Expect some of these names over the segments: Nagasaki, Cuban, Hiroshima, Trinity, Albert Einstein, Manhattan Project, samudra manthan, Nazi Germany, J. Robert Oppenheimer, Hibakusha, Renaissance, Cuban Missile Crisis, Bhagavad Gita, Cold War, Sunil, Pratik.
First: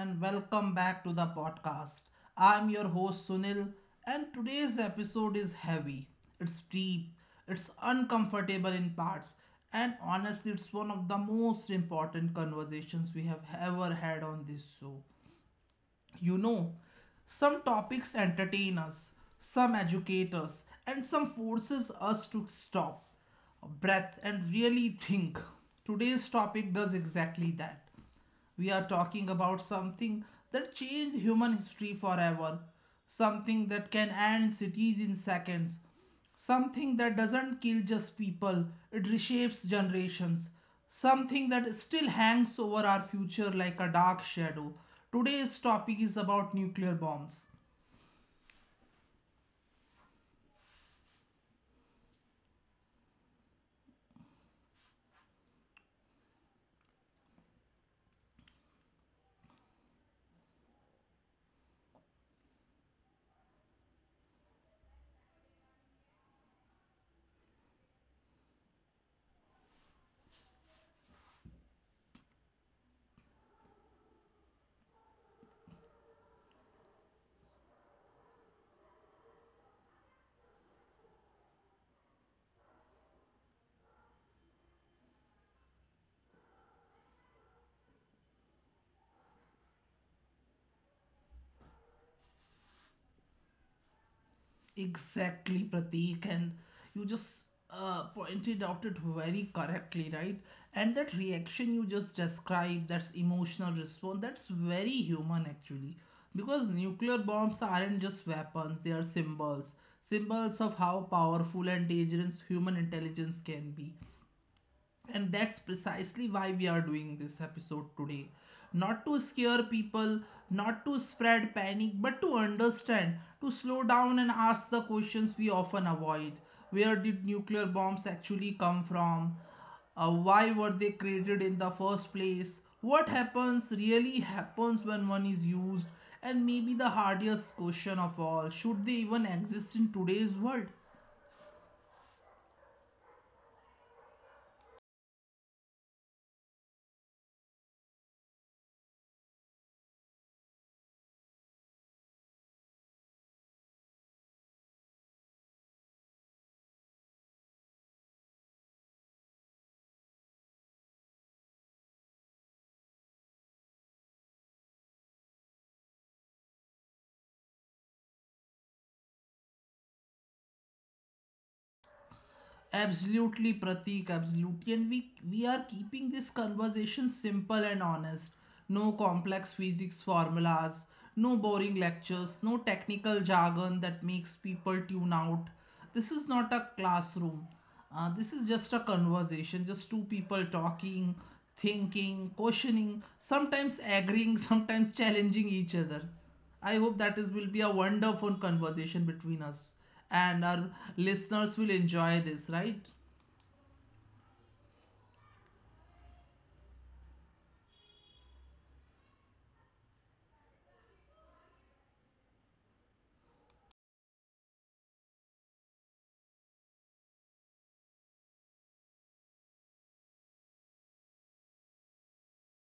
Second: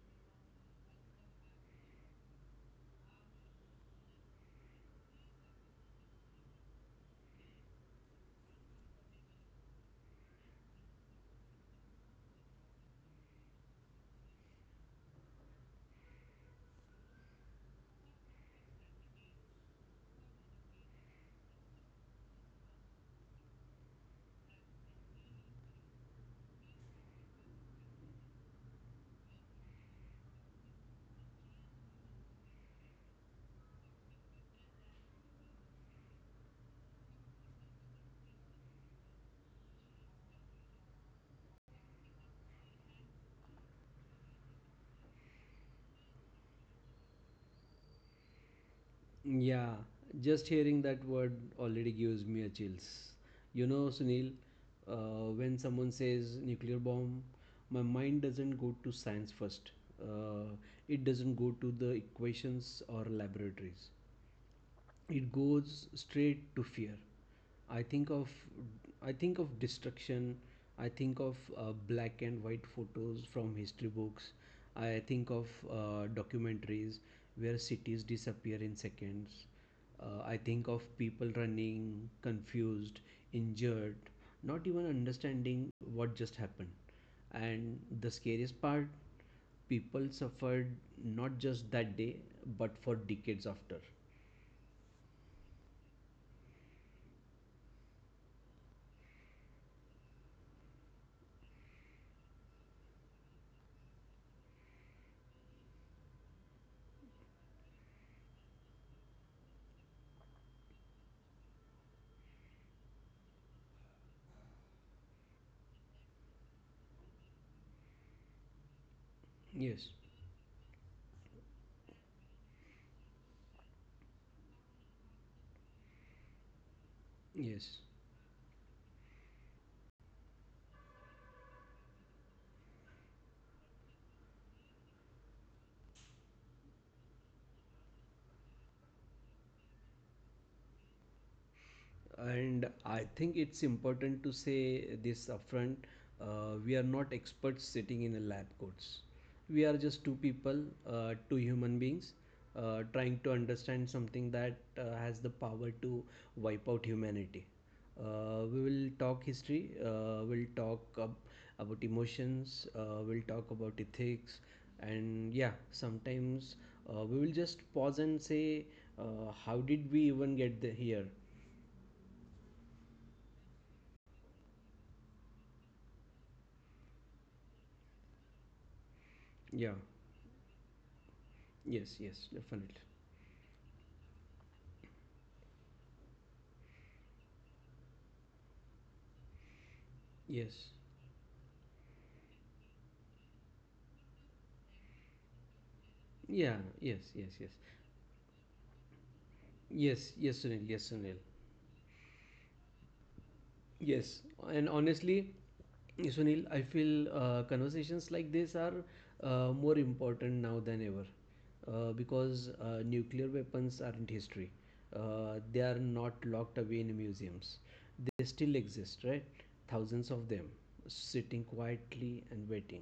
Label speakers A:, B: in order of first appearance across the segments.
A: and welcome back to the podcast. I'm your host Sunil, and today's episode is heavy, it's deep, it's uncomfortable in parts, and honestly, it's one of the most important conversations we have ever had on this show. You know, some topics entertain us, some educate us, and some forces us to stop, breath, and really think. Today's topic does exactly that. We are talking about something that changed human history forever, something that can end cities in seconds, something that doesn't kill just people, it reshapes generations. Something that still hangs over our future like a dark shadow. Today's topic is about nuclear bombs.
B: Yeah, just hearing that word already gives me a chills. You know, Sunil, when someone says nuclear bomb, my mind doesn't go to science first. Uh, it doesn't go to the equations or laboratories, it goes straight to fear. I think of i think of destruction. I think of black and white photos from history books. I think of documentaries where cities disappear in seconds. I think of people running, confused, injured, not even understanding what just happened. And the scariest part, people suffered not just that day but for decades after.
A: Exactly, Pratik, and you just pointed out it very correctly, right? And that reaction you just described, that's emotional response, that's very human actually. Because nuclear bombs aren't just weapons, they are symbols. Symbols of how powerful and dangerous human intelligence can be, and that's precisely why we are doing this episode today, not to scare
B: Yes.
A: people, not to spread panic, but to understand, to slow down and ask the questions we often avoid. Where did
B: Yes,
A: nuclear bombs actually come from? Why were they created in the first place? What happens, really happens, when one is used? And maybe the hardest question of all, should they even exist in today's world?
B: and I think it's important to say this upfront. We are not experts sitting in a lab coats. We are just two people, two human beings, trying to understand something that has the power to wipe out humanity. We will talk history, we'll about emotions, we'll talk about ethics, and yeah, sometimes we will just pause and say, how did we even get the here?
A: Absolutely, Pratik, absolutely. And we are keeping this conversation simple and honest. No complex
B: Yeah.
A: physics formulas, no boring
B: Yes. Yes.
A: lectures, no
B: Definitely.
A: technical jargon that makes people tune out. This is not a classroom. This is just a conversation, just two people
B: Yes.
A: talking, thinking, questioning, sometimes agreeing, sometimes challenging each other.
B: Yeah.
A: I
B: Yes.
A: hope that
B: Yes.
A: is
B: Yes.
A: will be a wonderful conversation between us
B: Yes. Yes,
A: and
B: Sunil.
A: our
B: Yes, Sunil.
A: listeners will enjoy this, right?
B: Yes, and honestly, yes, Sunil, I feel conversations like this are more important now than ever because nuclear weapons aren't history. They are not locked away in museums. They still exist, right? Thousands of them sitting quietly and waiting.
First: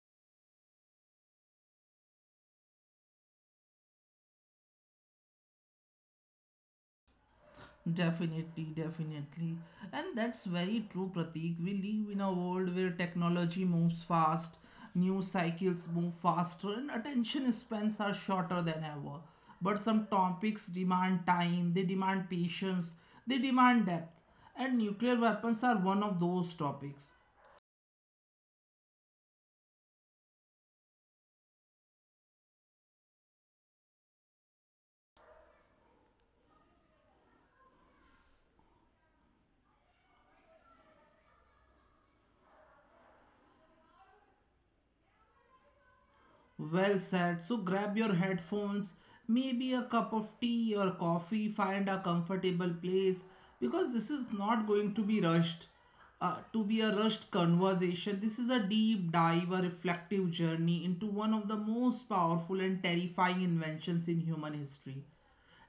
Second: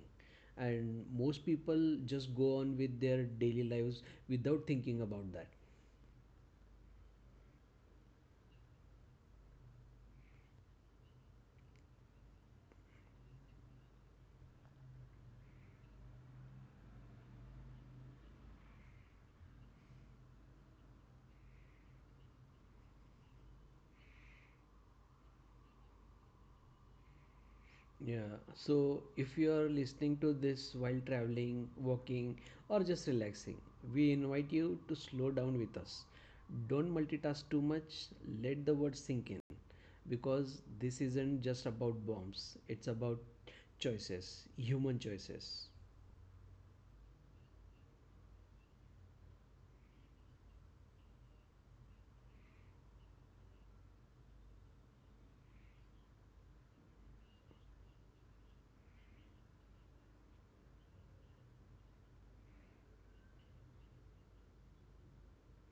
B: And most people just go on with their daily lives without thinking about that.
A: Definitely, definitely. And that's very true, Pratik. We live in a world where technology moves fast, news cycles move faster, and attention spans are shorter than ever. But some topics demand time, they demand patience, they demand depth. And nuclear weapons are one of those topics.
B: Yeah, so if you are listening to this while traveling, walking, or just relaxing, we invite you to slow down with us. Don't multitask too much, let the words sink in because this isn't just about bombs, it's about choices, human choices.
A: Well said. So grab your headphones, maybe a cup of tea or coffee, find a comfortable place because this is not going to be rushed. To be a rushed conversation, this is a deep dive, a reflective journey into one of the most powerful and terrifying inventions in human history.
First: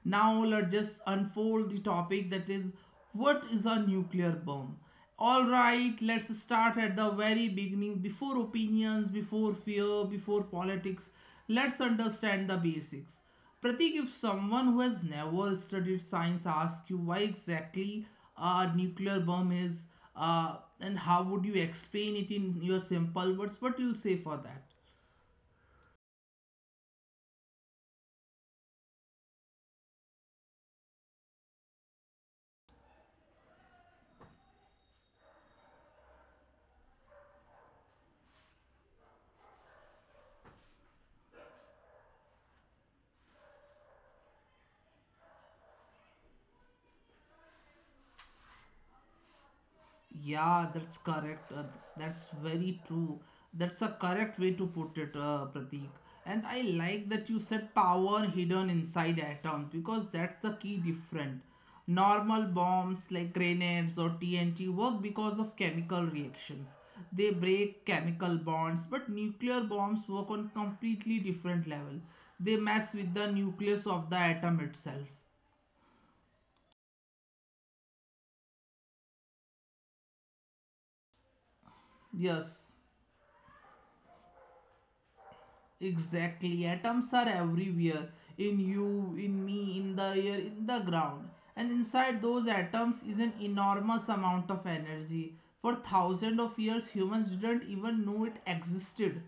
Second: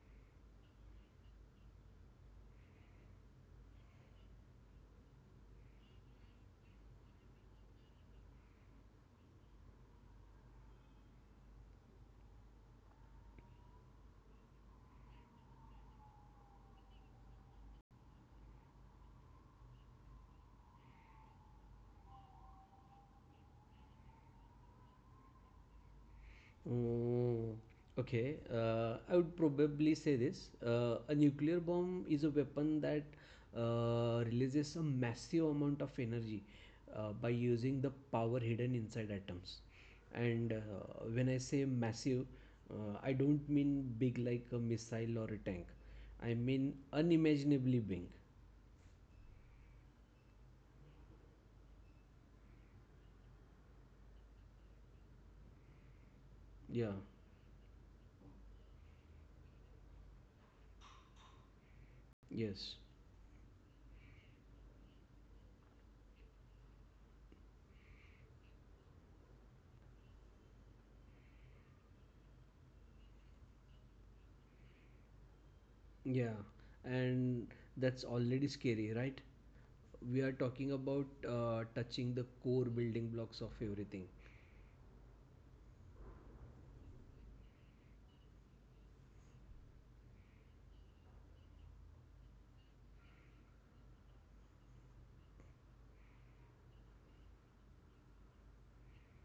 A: Now let's just unfold the topic, that is, what is a nuclear bomb? All right, let's start at the very beginning, before opinions, before fear, before politics. Let's understand the basics. Pratik, if someone who has never studied science asks you why exactly a nuclear bomb is, and how would you explain it in your simple words, what you'll say for that?
B: Mm, okay, I would probably say this. A nuclear bomb is a weapon that releases a massive amount of energy by using the power hidden inside atoms. And when I say massive, I don't mean big like a missile or a tank. I mean unimaginably big.
A: Yeah, that's correct. That's very true. That's a correct way to put it, Pratik. And I
B: Yeah,
A: like that you said power hidden inside atoms because that's the key different. Normal
B: yes.
A: bombs like grenades or TNT work because of chemical reactions. They break chemical bonds, but nuclear bombs work on completely different level. They mess with the nucleus of the atom itself.
B: Yeah, and that's already scary, right? We are talking about touching the core
A: Yes.
B: building blocks of everything.
A: Exactly. Atoms are everywhere, in you, in me, in the air, in the ground. And inside those atoms is an enormous amount of energy. For thousands of years, humans didn't even know it existed.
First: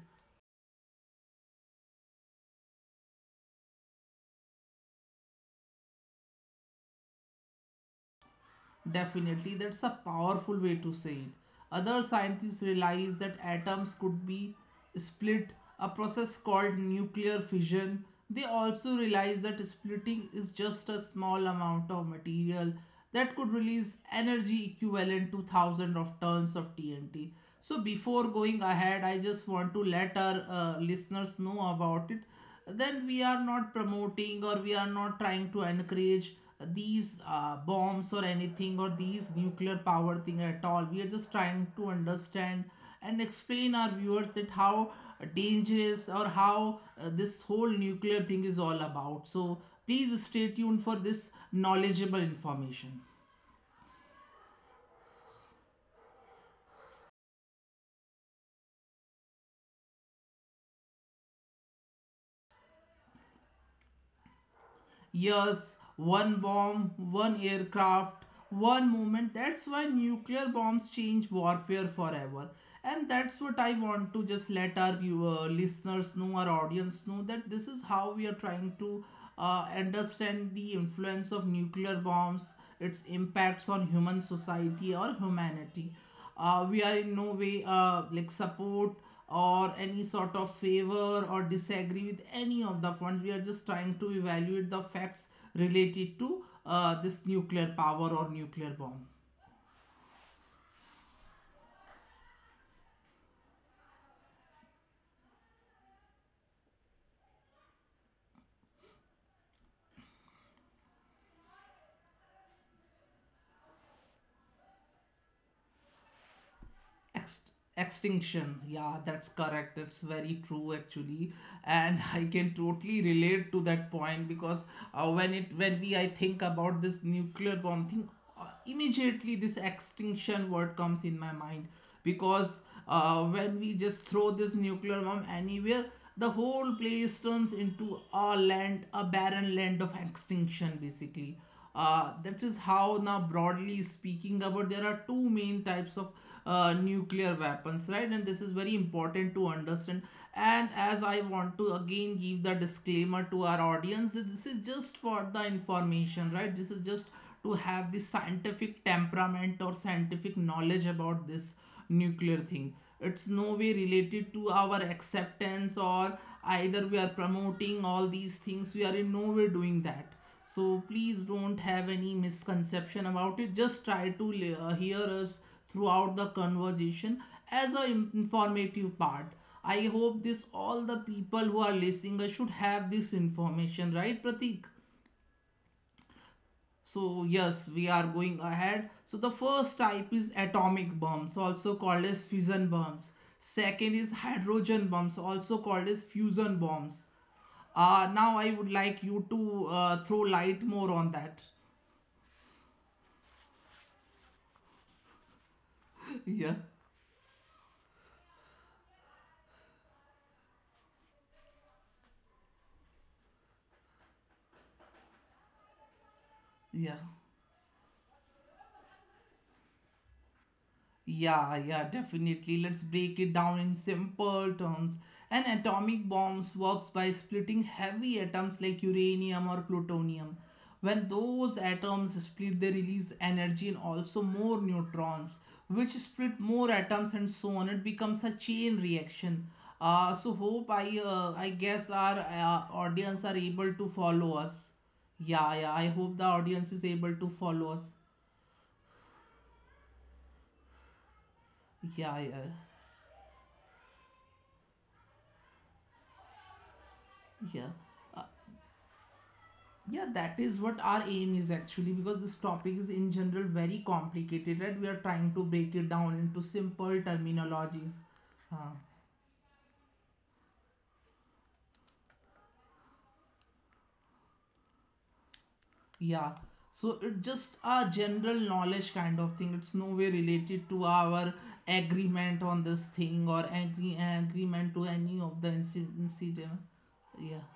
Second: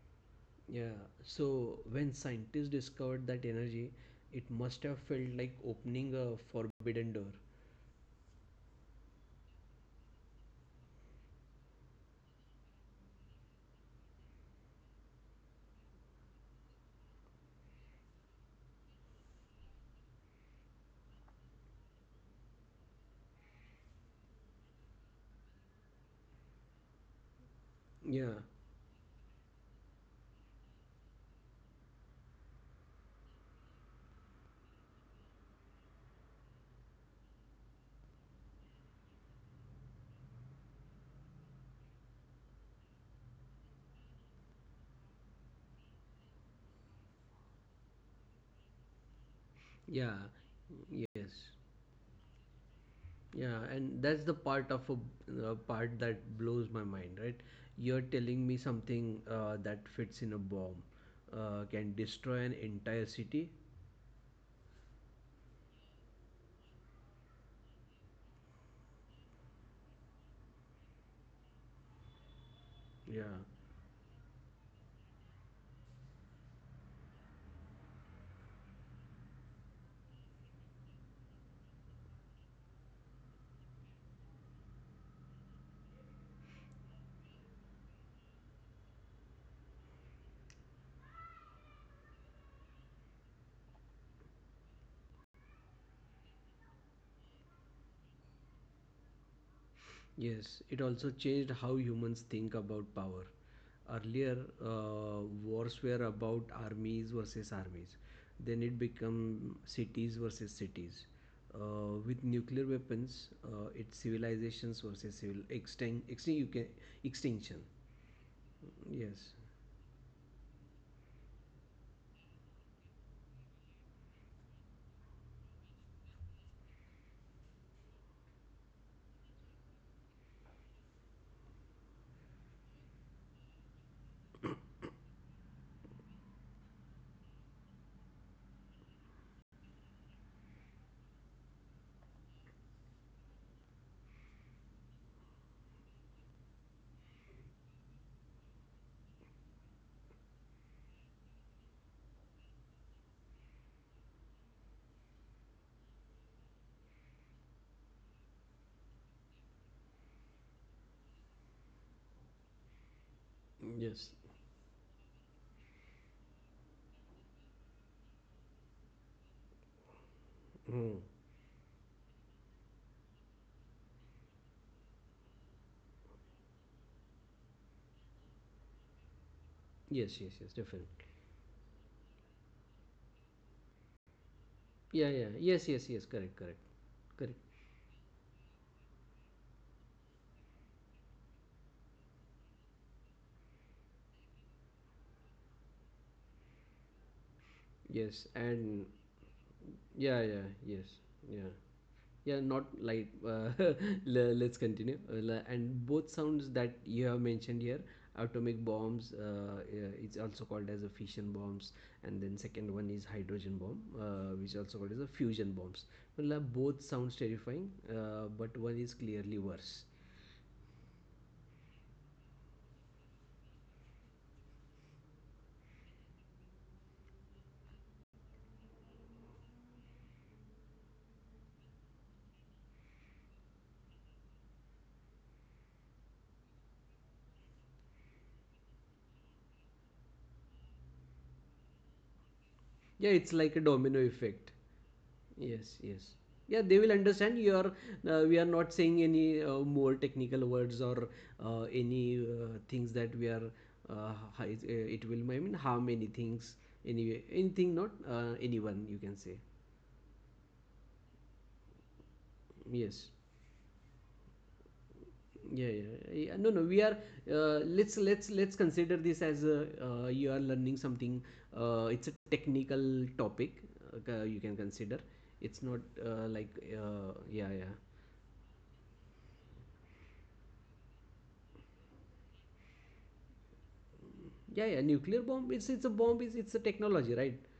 B: Yeah, so when scientists discovered that energy, it must have felt like opening a forbidden door.
A: Definitely, that's a powerful way to say it. Other scientists realized that atoms could be split, a process called nuclear fission. They also realized that splitting is just a small amount of material that could release energy equivalent to thousands of tons of TNT. So, before
B: Yeah,
A: going ahead, I just want to let our listeners know about it, then we are not promoting or we are not trying to encourage these bombs or anything, or these nuclear power thing at all. We are just trying to understand and explain our viewers that how dangerous or how this whole nuclear thing is all about. So
B: yeah,
A: please stay tuned for
B: yes.
A: this knowledgeable information.
B: Yeah, and that's the part of a part that blows my mind, right? You're telling me something that fits in a bomb can destroy an entire city.
A: Yes, one bomb, one aircraft, one moment. That's why nuclear bombs change warfare forever. And
B: Yeah.
A: that's what I want to just let our listeners know, our audience know, that this is how we are trying to understand the influence of nuclear bombs, its impacts on human society or humanity. We are in no way like support or any sort of favor or disagree with any of the funds. We are just trying to evaluate the facts related to this nuclear power or nuclear bomb.
B: Yes, it also changed how humans think about power. Earlier, wars were about armies versus armies. Then it became cities versus cities. With nuclear weapons, it's civilizations versus civil extinct, extinct you can,
A: Ext-
B: extinction.
A: Extinction, yeah, that's
B: Yes.
A: correct, it's very true actually. And I can totally relate to that point because when it when we I think about this nuclear bomb thing, immediately this extinction word comes in my mind, because when we just throw this nuclear bomb anywhere, the whole place turns into a land, a barren land of extinction basically. That is how, now broadly speaking about, there are two main types of nuclear weapons, right? And this is very important to understand. And as I want to again give the disclaimer to our audience that this is just for the information, right? This is just to have the scientific temperament or scientific knowledge about this nuclear thing. It's no way
B: Yes.
A: related to our acceptance, or either we are promoting all these things. We are in no way doing that. So
B: Hmm.
A: please don't have any misconception about it, just try to hear us throughout the conversation as a informative part. I hope
B: Yes, yes,
A: this,
B: yes,
A: all
B: definitely.
A: the people who are listening, should have this information, right, Pratik?
B: Yeah, yeah. Yes, yes, yes. Correct, correct,
A: So
B: correct.
A: yes, we are going ahead. So the first type is atomic bombs, also called as fission bombs. Second is hydrogen bombs, also called as fusion bombs.
B: Yes,
A: Now I would
B: and
A: like you to
B: yeah,
A: throw
B: yeah,
A: light
B: yes,
A: more on that.
B: yeah. yeah not like let's continue. And both sounds
A: Yeah,
B: that you have mentioned here, atomic bombs, it's also called as a fission bombs, and then second one is hydrogen bomb which also called as a fusion bombs. Well, both
A: yeah,
B: sounds terrifying but one is clearly worse.
A: yeah, definitely. Let's break it down in simple terms. An atomic bomb works by splitting heavy atoms like uranium or plutonium. When those atoms split, they release energy and also more neutrons, which split more atoms and so on. It becomes a chain reaction. So hope I guess our
B: Yeah, it's
A: audience
B: like a
A: are
B: domino
A: able to
B: effect.
A: follow us.
B: Yes,
A: Yeah, yeah.
B: yes.
A: I hope the
B: Yeah, they will
A: audience is
B: understand
A: able
B: you
A: to
B: are,
A: follow us.
B: we are not saying any more technical words or any
A: Yeah, yeah.
B: things that we are, it will, I mean, harm any things, any, anything, not
A: Yeah.
B: anyone, you can say.
A: Yeah, that is what our aim is actually, because this topic
B: Yes.
A: is in general very complicated, right? We are trying to
B: Yeah, yeah,
A: break it
B: yeah. Yeah,
A: down
B: no,
A: into
B: no, we are,
A: simple
B: let's,
A: terminologies.
B: let's, let's
A: Uh,
B: consider this as a, you are learning something, it's a technical topic, you can consider. It's not
A: yeah.
B: like,
A: So it's
B: yeah, yeah.
A: just a general knowledge kind of thing. It's no way related to our agreement on this thing, or
B: Yeah,
A: agreement
B: yeah,
A: to
B: nuclear
A: any of
B: bomb,
A: the
B: it's a bomb, it's a
A: incident.
B: technology, right?
A: Yeah.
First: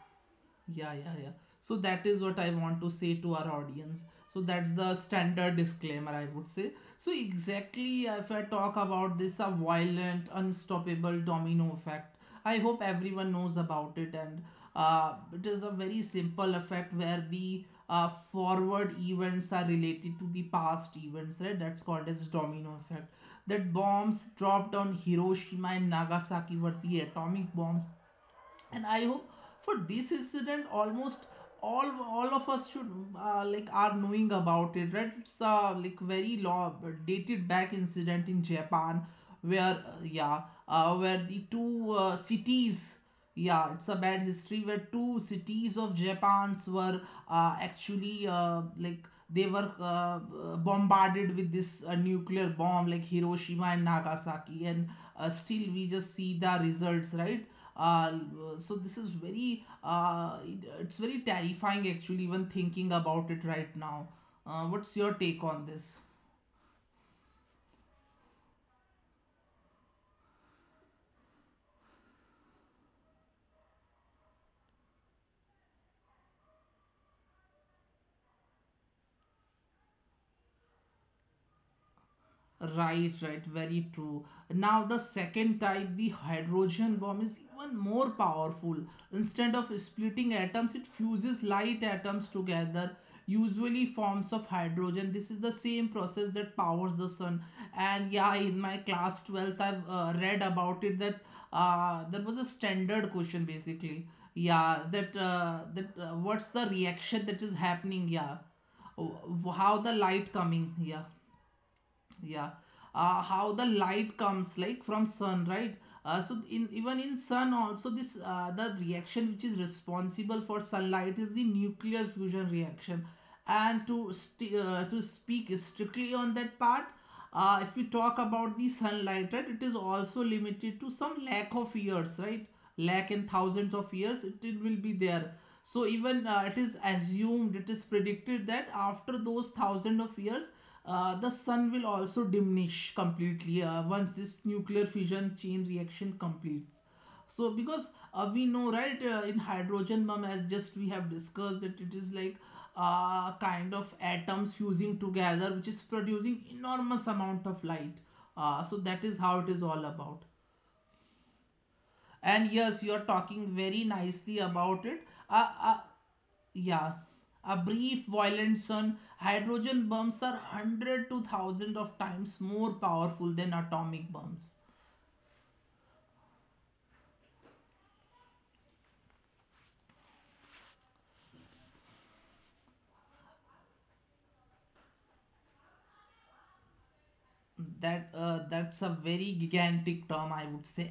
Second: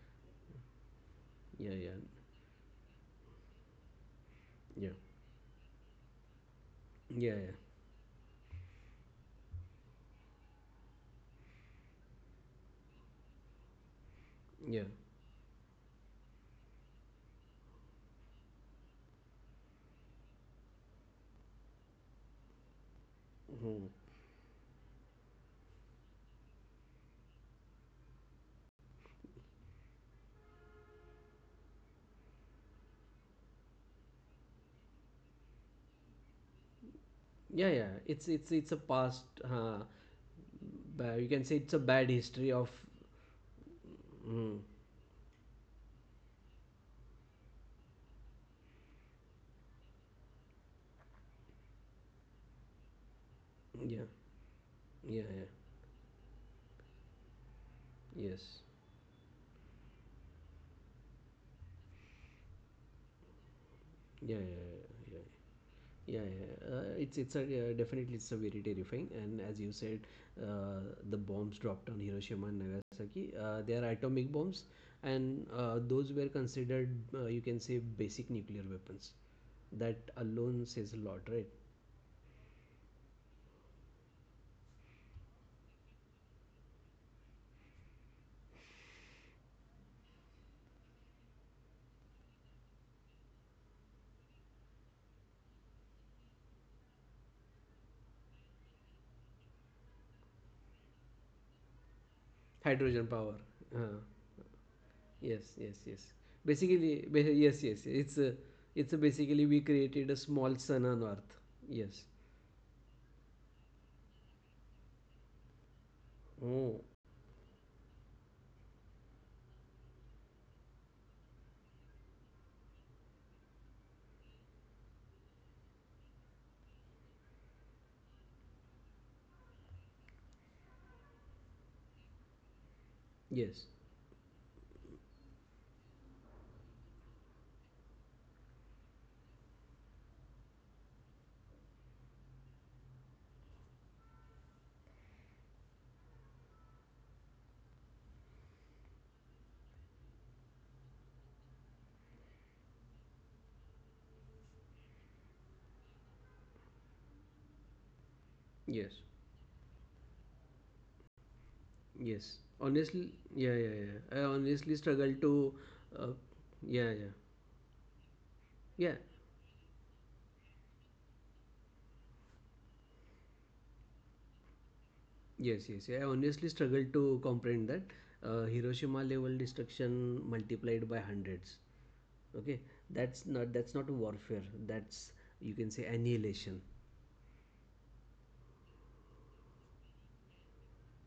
A: Yeah, yeah, yeah.
B: Yeah,
A: So
B: yeah,
A: that is what I want to say to our audience. So that's
B: yeah,
A: the standard disclaimer, I would say. So,
B: yeah,
A: exactly, if I talk about this, a violent, unstoppable domino effect, I hope everyone knows about it. And
B: yeah, yeah.
A: it is a very simple effect where the forward events are related to the past events, right? That's called as domino effect. That
B: Mhm.
A: bombs dropped on Hiroshima and Nagasaki were the atomic bombs, and I hope for this incident almost all all of us should like are knowing about it, right? It's a like very long dated
B: Yeah,
A: back
B: yeah,
A: incident
B: it's
A: in
B: it's it's a
A: Japan,
B: past,
A: where
B: uh,
A: where
B: you
A: the
B: can say it's a
A: two
B: bad history of.
A: cities, yeah, it's a bad
B: Mm,
A: history where two cities of Japan's were actually like they were bombarded with this nuclear bomb, like Hiroshima and
B: yeah,
A: Nagasaki, and
B: yeah,
A: still we just see the results, right? Uh,
B: yeah, yes,
A: so this is very it's very terrifying actually, even thinking about it right now.
B: yeah, yeah, yeah.
A: What's your
B: Yeah.
A: take on this?
B: Yeah, yeah. Yeah. It's a Definitely it's a very terrifying. And as you said, uh, the bombs dropped on Hiroshima and Nagasaki. They are atomic bombs, and those were considered, you can say, basic nuclear weapons. That alone says a lot, right?
A: Right, right, very true. Now, the second type, the hydrogen bomb, is even more powerful. Instead of splitting atoms, it fuses light atoms together, usually forms of hydrogen. This is the same process that powers the sun. And yeah, in my class 12th, I've read about it that there was a standard
B: Hydrogen power.
A: question basically.
B: Uh,
A: Yeah, that
B: yes,
A: uh,
B: yes,
A: that uh,
B: yes.
A: what's the
B: Basically,
A: reaction that is
B: yes, yes.
A: happening? Yeah,
B: It's a
A: oh,
B: Basically we
A: how the
B: created a
A: light
B: small
A: coming?
B: sun
A: Yeah
B: on Earth. Yes.
A: yeah, how the light comes like from sun, right?
B: Oh.
A: In sun also this, the reaction which is responsible for sunlight is the nuclear fusion reaction. And to to speak strictly on that part, if we talk about the sunlight, right, it is also limited to some lack of years, right? Lack in
B: Yes,
A: thousands of years it will be there. So even it is assumed, it is predicted that after those thousand of years, the sun will also diminish completely once this nuclear fission chain reaction completes. So because we know, right, in hydrogen mum, as just we have discussed, that it is like kind of atoms fusing together, which is producing enormous amount of light.
B: yes.
A: So that is how it is all about.
B: Yes,
A: And yes,
B: honestly,
A: you're
B: yeah, yeah,
A: talking very
B: yeah. I
A: nicely
B: honestly
A: about it. Uh, uh,
B: uh, yeah,
A: yeah,
B: yeah,
A: a brief violent
B: yeah,
A: sun, hydrogen bombs are 100 to 1000 of times more powerful than atomic bombs.
B: yes, yes. Yeah, I honestly struggle to comprehend that Hiroshima level destruction multiplied by hundreds. Okay, that's not, that's not warfare. That's, you can say, annihilation.
A: That's a very gigantic term. I would say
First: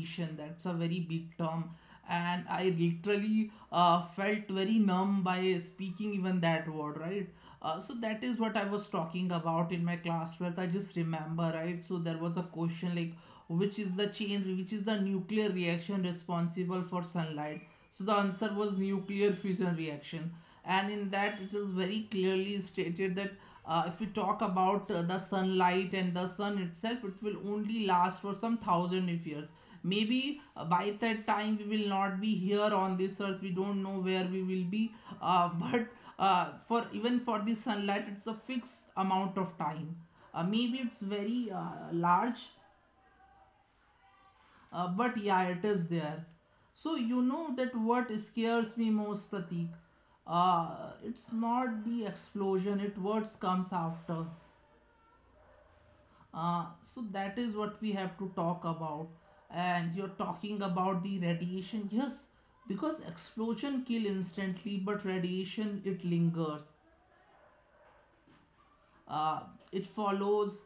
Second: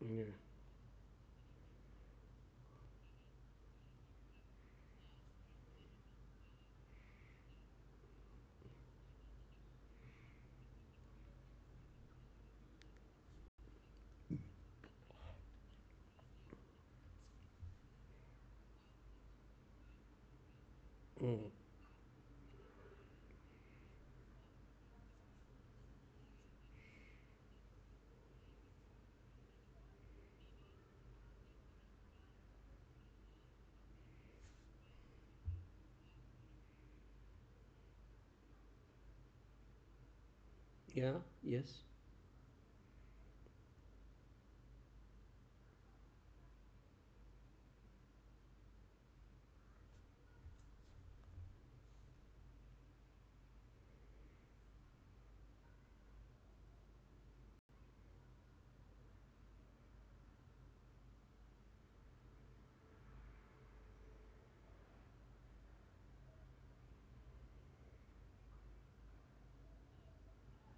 B: Yeah.
A: that's a very big term, and I literally felt very numb by speaking even that word, right? So that is what I was talking about in my class 12th. I just remember, right? So there was a question like which is the nuclear reaction responsible for sunlight. So the answer was nuclear fusion reaction. And in that,
B: Mm.
A: it is very clearly stated that if we talk about the sunlight and the sun itself, it will only last for some thousand of years. Maybe by that time we will not be here on this earth. We don't know where we will be. But for the sunlight, it's a fixed amount of time. Maybe it's
B: Yeah.
A: very
B: Yes.
A: large, but yeah, it is there. So you know that what scares me most, Pratik. It's not the explosion, it what comes after. So that is what we have to talk about. And you're talking about the radiation, yes, because explosion kill instantly, but radiation it lingers. Uh, it follows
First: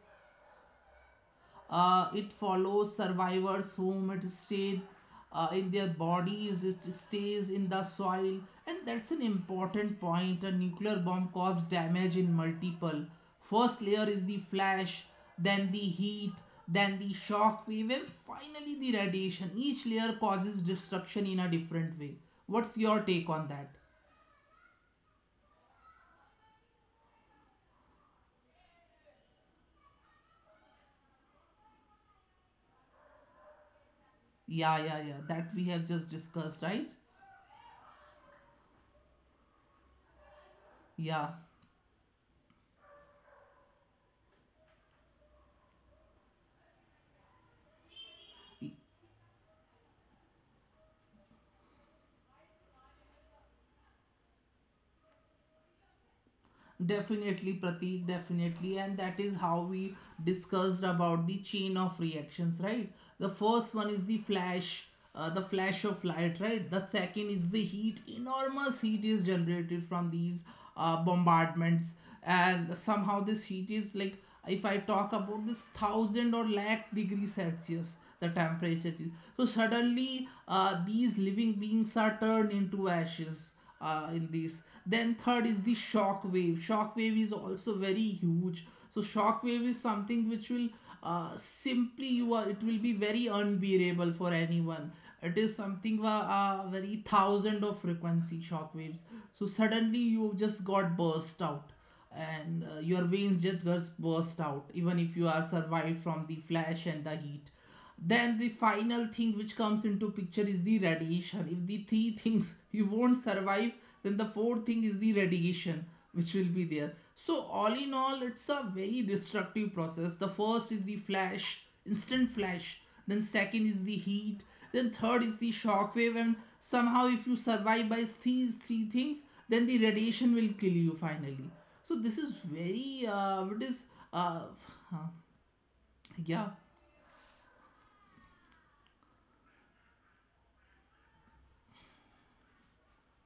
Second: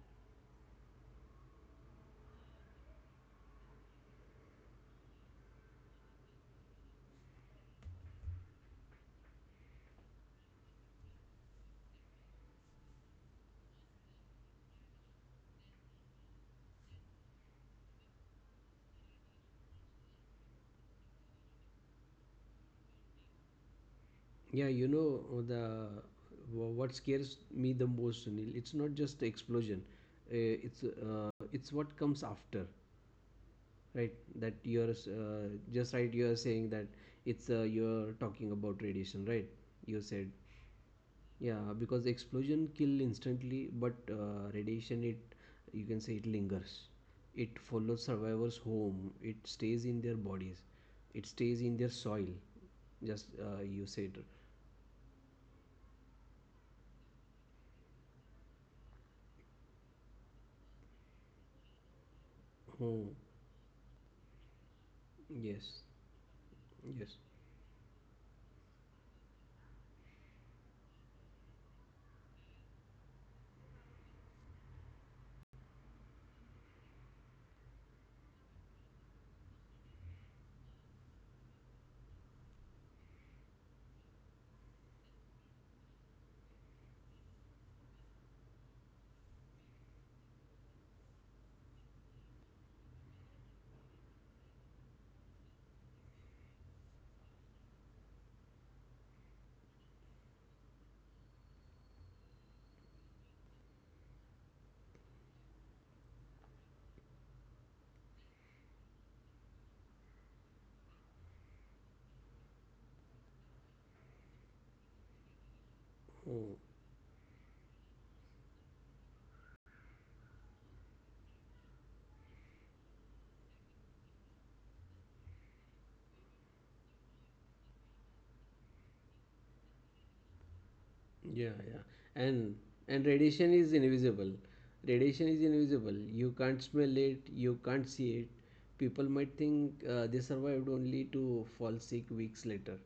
A: it follows survivors whom it stayed in their bodies, it stays in the soil, and that's an important point. A nuclear bomb caused damage in multiple. First layer is the flash, then the heat, then the shock wave, and finally the radiation. Each layer causes destruction in a different way. What's your take on that?
B: Yeah. You know the what scares me the most, Sunil? It's not just the explosion. It's what comes after. Right,
A: Yeah,
B: that
A: yeah, yeah,
B: you're
A: that we have just
B: just right,
A: discussed,
B: you're
A: right?
B: saying that it's you're talking about radiation, right? You said
A: Yeah.
B: yeah because explosion kill instantly but radiation, it, you can say, it lingers, it follows survivors home, it stays in their bodies, it stays in their soil, just you said.
A: Definitely, Pratik, definitely. And that is how we discussed about the chain of reactions, right? The
B: Oh.
A: first one is the flash of
B: Yes.
A: light, right? The second is
B: Yes.
A: the heat. Enormous heat is generated from these bombardments. And somehow this heat is like, if I talk about this thousand or lakh degree Celsius, the temperature change. So suddenly, these living beings are turned into ashes in this. Then third is the shock wave. Shock wave is also very huge. So shock wave is something which will, simply you are, it will be very unbearable for anyone. It is something very thousand of frequency shock waves. So suddenly you just got burst out, and your veins just gets burst out even if you are survived from the flash and the heat. Then the final thing which comes into picture is the radiation. If the three things you won't survive, then the fourth thing is the radiation, which will be there.
B: Oh.
A: So all in all, it's a very destructive process. The first is the flash, instant flash, then second is the heat, then third is the shock wave, and somehow if you survive by these three things, then the radiation will kill you finally.
B: Yeah,
A: So this
B: yeah.
A: is
B: And
A: very
B: and
A: what is
B: radiation is
A: uh,
B: invisible. Radiation is invisible.
A: yeah.
B: You can't smell it, you can't see it. People might think they survived only to fall sick weeks later.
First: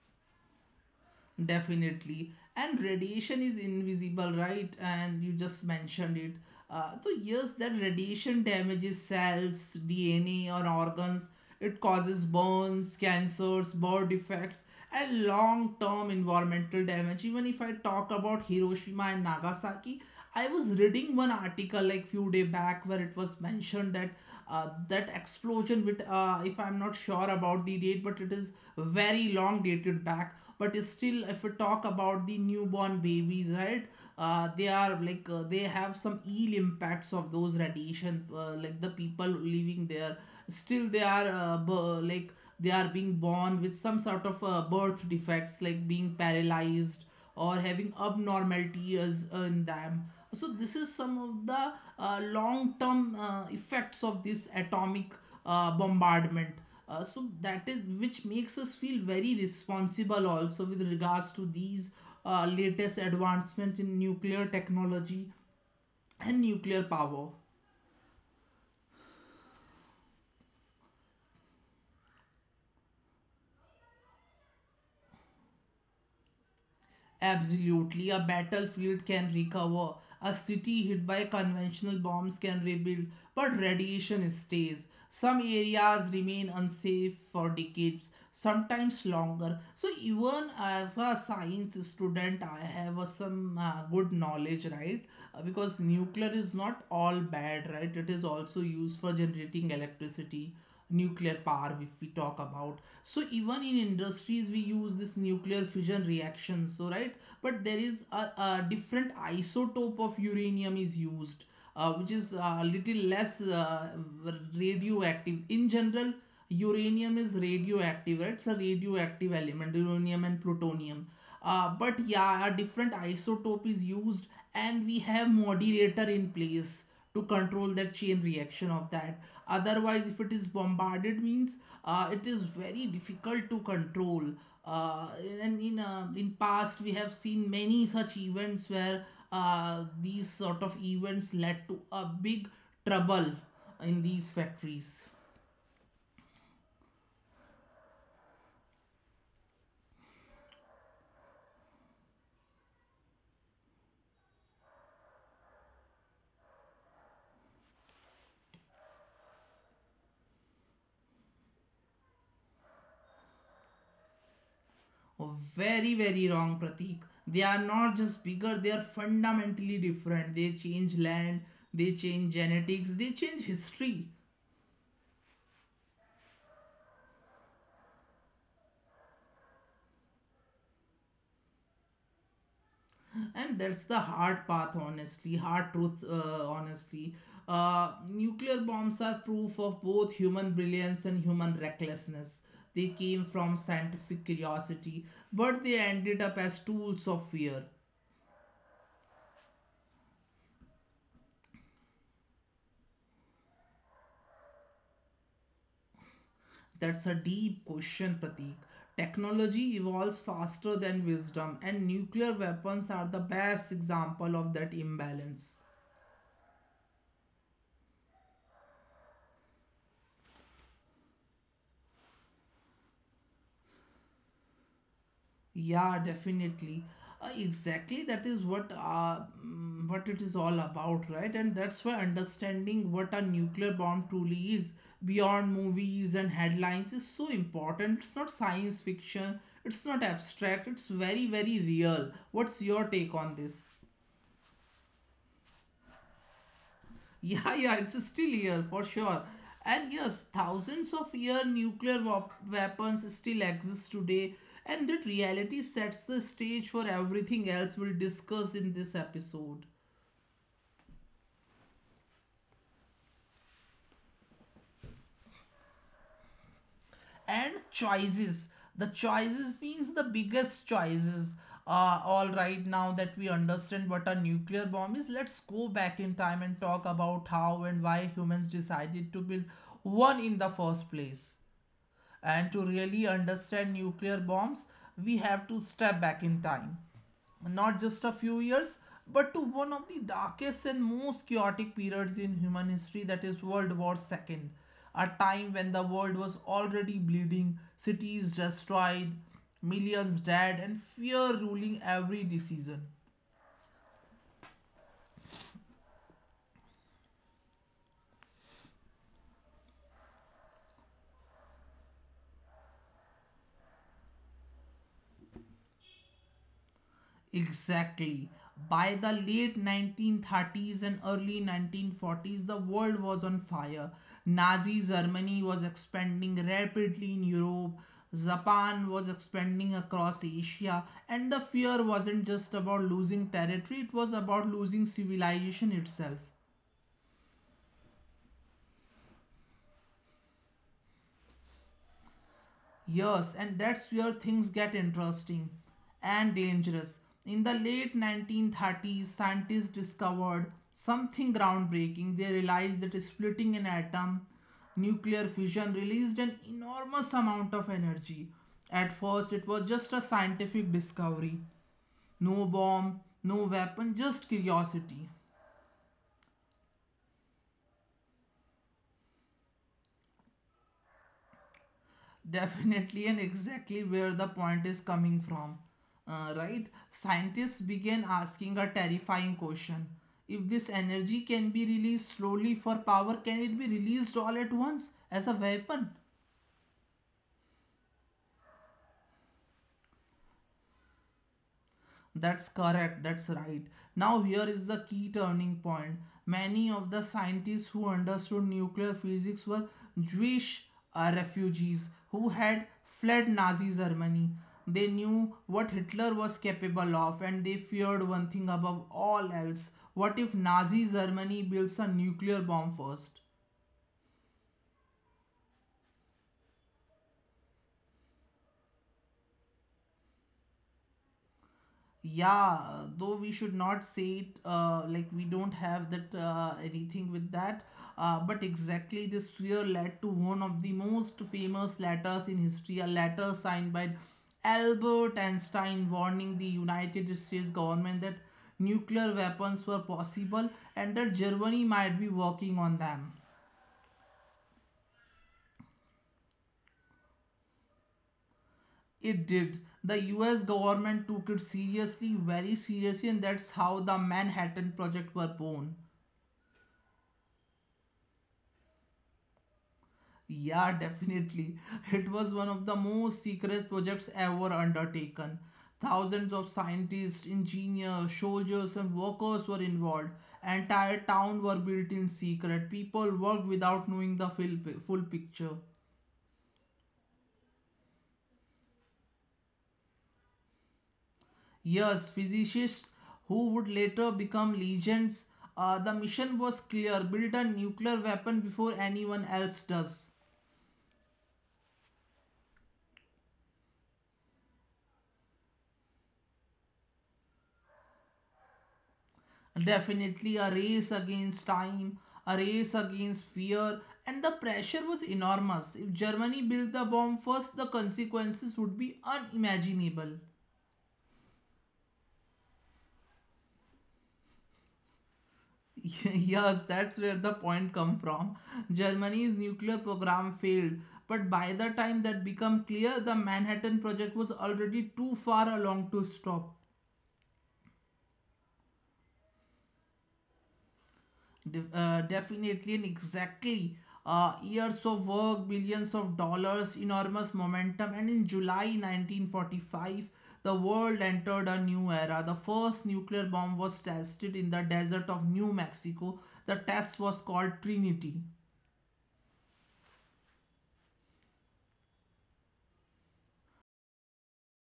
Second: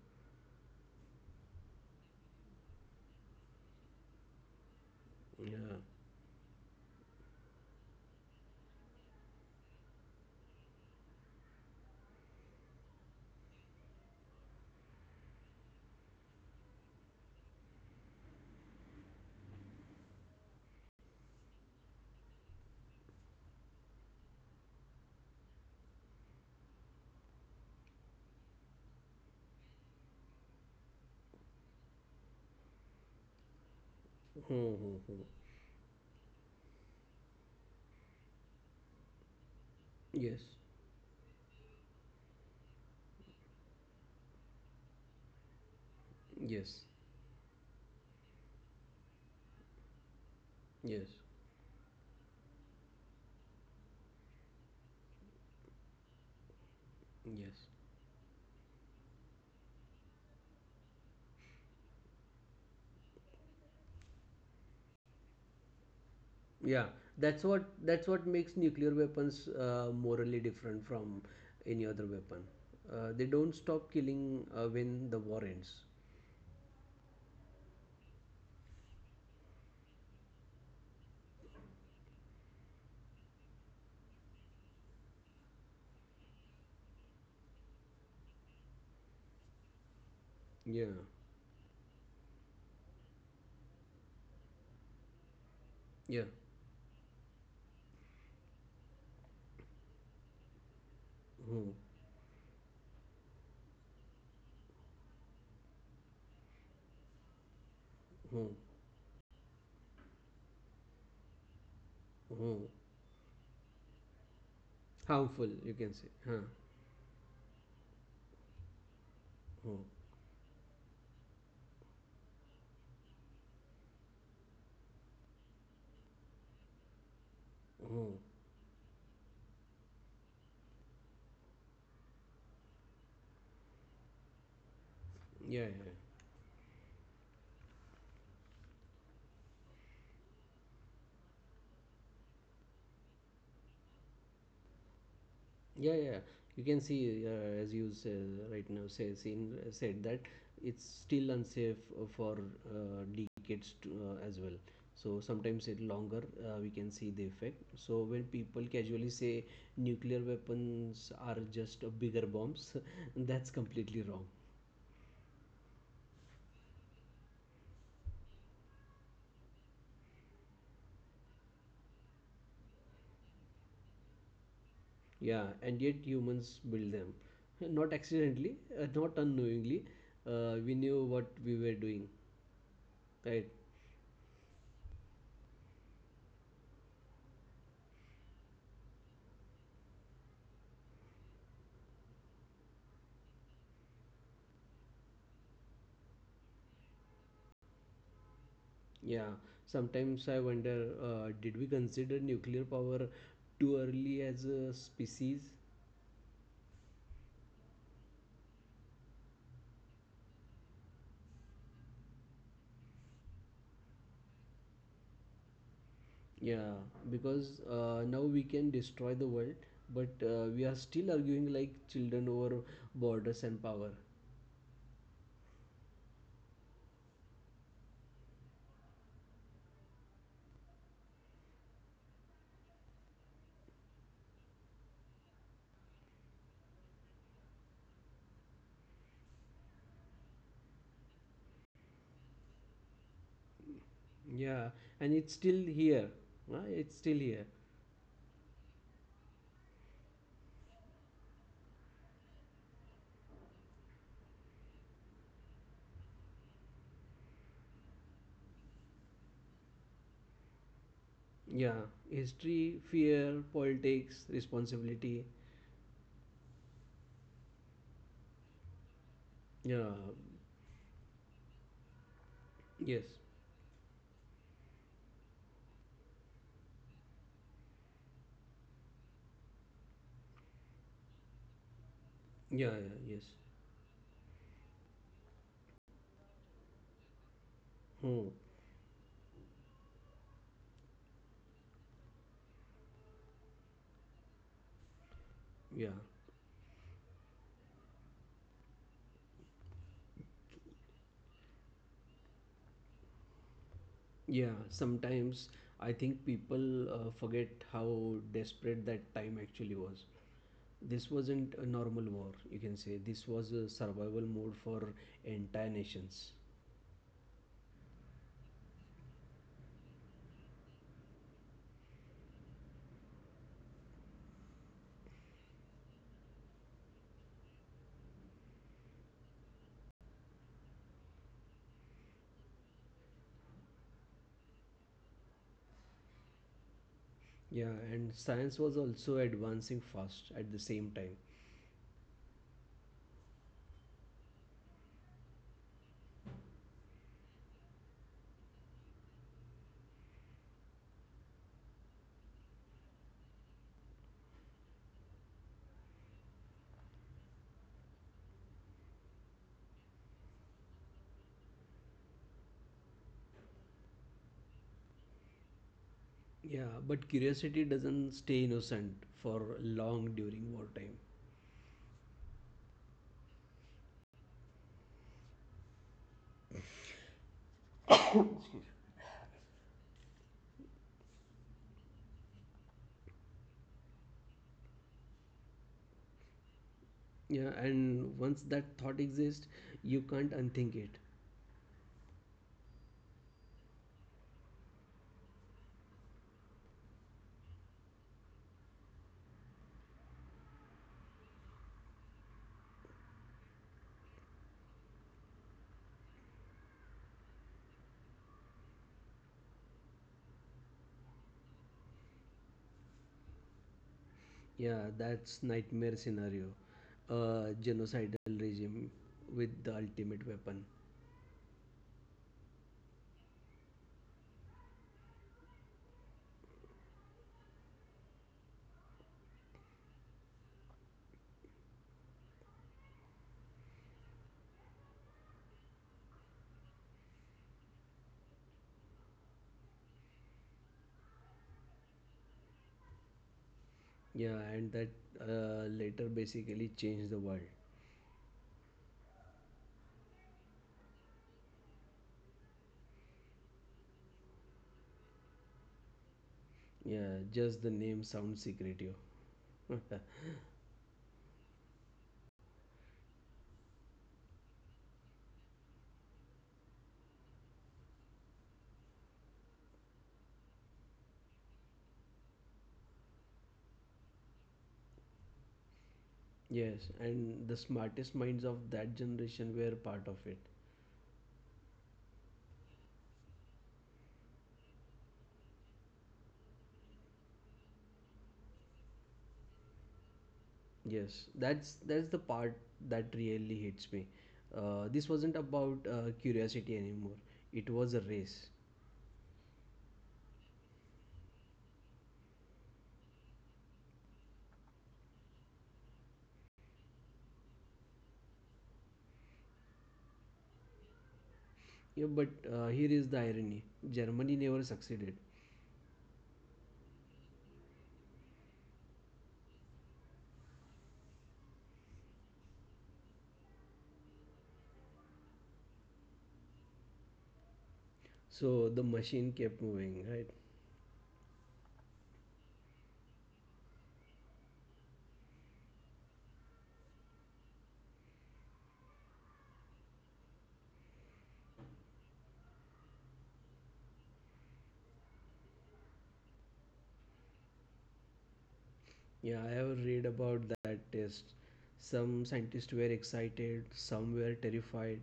A: Definitely. And radiation is invisible, right? And you just
B: Yeah.
A: mentioned it. Yes, that radiation damages cells, DNA, or organs. It causes burns, cancers, birth defects, and long term environmental damage. Even if I talk about Hiroshima and Nagasaki, I was reading one article like few day back where it was mentioned that that explosion, with if I'm not sure about the date, but it is very long dated back. But still if we talk about the newborn babies, right, they
B: Hmm, hmm,
A: are
B: hmm.
A: like they have some ill impacts of those radiation. Like the people living there,
B: Yes.
A: still they are, like they are being born with some sort of birth defects like being
B: Yes.
A: paralyzed or having abnormalities in them. So this is
B: Yes.
A: some of the long-term effects of this atomic bombardment. So
B: Yes.
A: that is which makes us feel very responsible also with regards to these latest advancements in nuclear technology and
B: Yeah.
A: nuclear
B: That's
A: power.
B: what that's what makes nuclear weapons morally different from any other weapon. They don't stop killing when the war ends.
A: Absolutely. A battlefield can recover. A city hit by conventional bombs can rebuild, but radiation stays. Some areas remain unsafe for decades, sometimes longer. So, even
B: Yeah.
A: as a science student, I have some good knowledge, right? Because
B: Yeah.
A: nuclear is not all bad, right? It is also used for generating electricity, nuclear
B: Hmm.
A: power if we talk about. So even in industries we use this nuclear fission reaction, so right, but there is a,
B: Hmm.
A: a different isotope of uranium is used, which is
B: Hmm.
A: a little less
B: Harmful,
A: radioactive
B: you can
A: in
B: say, huh.
A: general. Uranium is radioactive, right? It's a radioactive
B: Oh.
A: element, uranium and plutonium. But yeah, a different isotope is used, and we have moderator in place to control
B: Oh.
A: that chain reaction of that. Otherwise if it is bombarded means, it is very difficult to control. uh,
B: Yeah, yeah,
A: and in uh, in past we have seen many such events where these sort of events led to a big trouble in these factories.
B: yeah, yeah. You can see as you say, said that it's still unsafe for uh, decades to, as well, so sometimes it longer we can see the effect. So when people casually say nuclear weapons are just bigger bombs, that's completely wrong.
A: Oh, very very wrong, Pratik. They are not just bigger, they are fundamentally different. They change land, they change genetics, they change history.
B: Yeah, and yet humans build them, not accidentally, not unknowingly, we knew what we were doing. Right.
A: And that's the hard path honestly, hard truth, honestly. Nuclear bombs are proof of both human brilliance and human recklessness. They came from scientific curiosity, but they ended up as tools of fear.
B: Yeah. Sometimes I wonder, did we consider nuclear power too early as a species?
A: That's a deep question, Pratik. Technology evolves faster than wisdom, and nuclear weapons are the best example of that imbalance.
B: Yeah, because now we can destroy the world, but we are still arguing like children over borders and power.
A: Yeah, definitely. Exactly, that is what what it is all about, right? And that's why understanding what a nuclear bomb truly is, beyond movies and headlines, is so important. It's not science fiction, it's not abstract, it's very, very real. What's your take on this?
B: Yeah, and it's still here. Huh? It's still here.
A: Yeah, yeah, it's still here for sure. And yes, thousands of year nuclear weapons still exist today, and that reality sets the stage for everything else we'll discuss in this episode.
B: Yeah, history, fear, politics, responsibility.
A: And choices. The
B: Yeah,
A: choices means the biggest choices. All
B: yes.
A: right, now that we understand what a nuclear bomb is, let's go back in time and talk about how and why humans decided to build one in the first place.
B: Yeah, yeah,
A: And
B: yes.
A: to really understand nuclear bombs, we have to step back in time,
B: Hmm.
A: not just a few years, but to one of the darkest and most chaotic periods in human history, that is world war ii. A
B: Yeah.
A: time when the world was already bleeding, cities destroyed, millions dead, and fear ruling every decision.
B: Yeah, sometimes I think people forget how desperate that time actually was. This wasn't a normal war, you can say. This was a survival mode for entire nations.
A: Exactly. By the late 1930s and early 1940s, the world was on fire. Nazi Germany was expanding rapidly in Europe, Japan was expanding across Asia, and the fear wasn't just about losing territory, it was about losing civilization itself.
B: Yeah, and science was also advancing fast at the same time.
A: Yes, and that's where things get interesting and dangerous. In the late 1930s, scientists discovered something groundbreaking. They realized that splitting an atom, nuclear fission, released an enormous amount of energy. At first, it was just a scientific discovery, no bomb, no weapon, just curiosity.
B: Yeah, but curiosity doesn't stay innocent for long during wartime.
A: Definitely, and exactly where the point is coming from. Right? Scientists began asking a terrifying question. If this energy can be released slowly for power, can it be released all at once as a weapon?
B: Yeah, and once that thought exists, you can't unthink it.
A: That's correct, that's right. Now, here is the key turning point. Many of the scientists who understood nuclear physics were Jewish, refugees who had fled Nazi Germany. They knew what Hitler was capable of and they feared one thing above all else. What if Nazi Germany builds a nuclear bomb first?
B: Yeah, that's nightmare scenario. A genocidal regime with the ultimate weapon.
A: Yeah, though we should not say it, like we don't have that anything with that. But exactly this fear led to one of the most famous letters in history, a letter signed by Albert Einstein warning the United States government that nuclear weapons were possible and that Germany might be working on them.
B: Yeah, and that later basically changed the world.
A: It did. The US government took it seriously, very seriously, and that's how the Manhattan Project were born.
B: Yeah, just the name sounds secretive.
A: Yeah, definitely. It was one of the most secret projects ever undertaken. Thousands of scientists, engineers, soldiers, and workers were involved. Entire towns were built in secret. People worked without knowing the full, full picture.
B: Yes, and the smartest minds of that generation were part of it.
A: Yes, physicists who would later become legends. The mission was clear: build a nuclear weapon before anyone else does.
B: Yes, that's the part that really hits me. This wasn't about curiosity anymore. It was a race.
A: Definitely a race against time, a race against fear, and the pressure was enormous. If Germany built the bomb first, the consequences would be unimaginable.
B: Yeah, but here is the irony: Germany never succeeded.
A: Yes, that's where the point come from. Germany's nuclear program failed, but by the time that became clear, the Manhattan Project was already too far along to stop.
B: So the machine kept moving, right?
A: Definitely and exactly. Years of work, billions of dollars, enormous momentum, and in July 1945, the world entered a new era. The first nuclear bomb was tested in the desert of New Mexico. The test was called Trinity.
B: Yeah, I have read about that test. Some scientists were excited, some were terrified.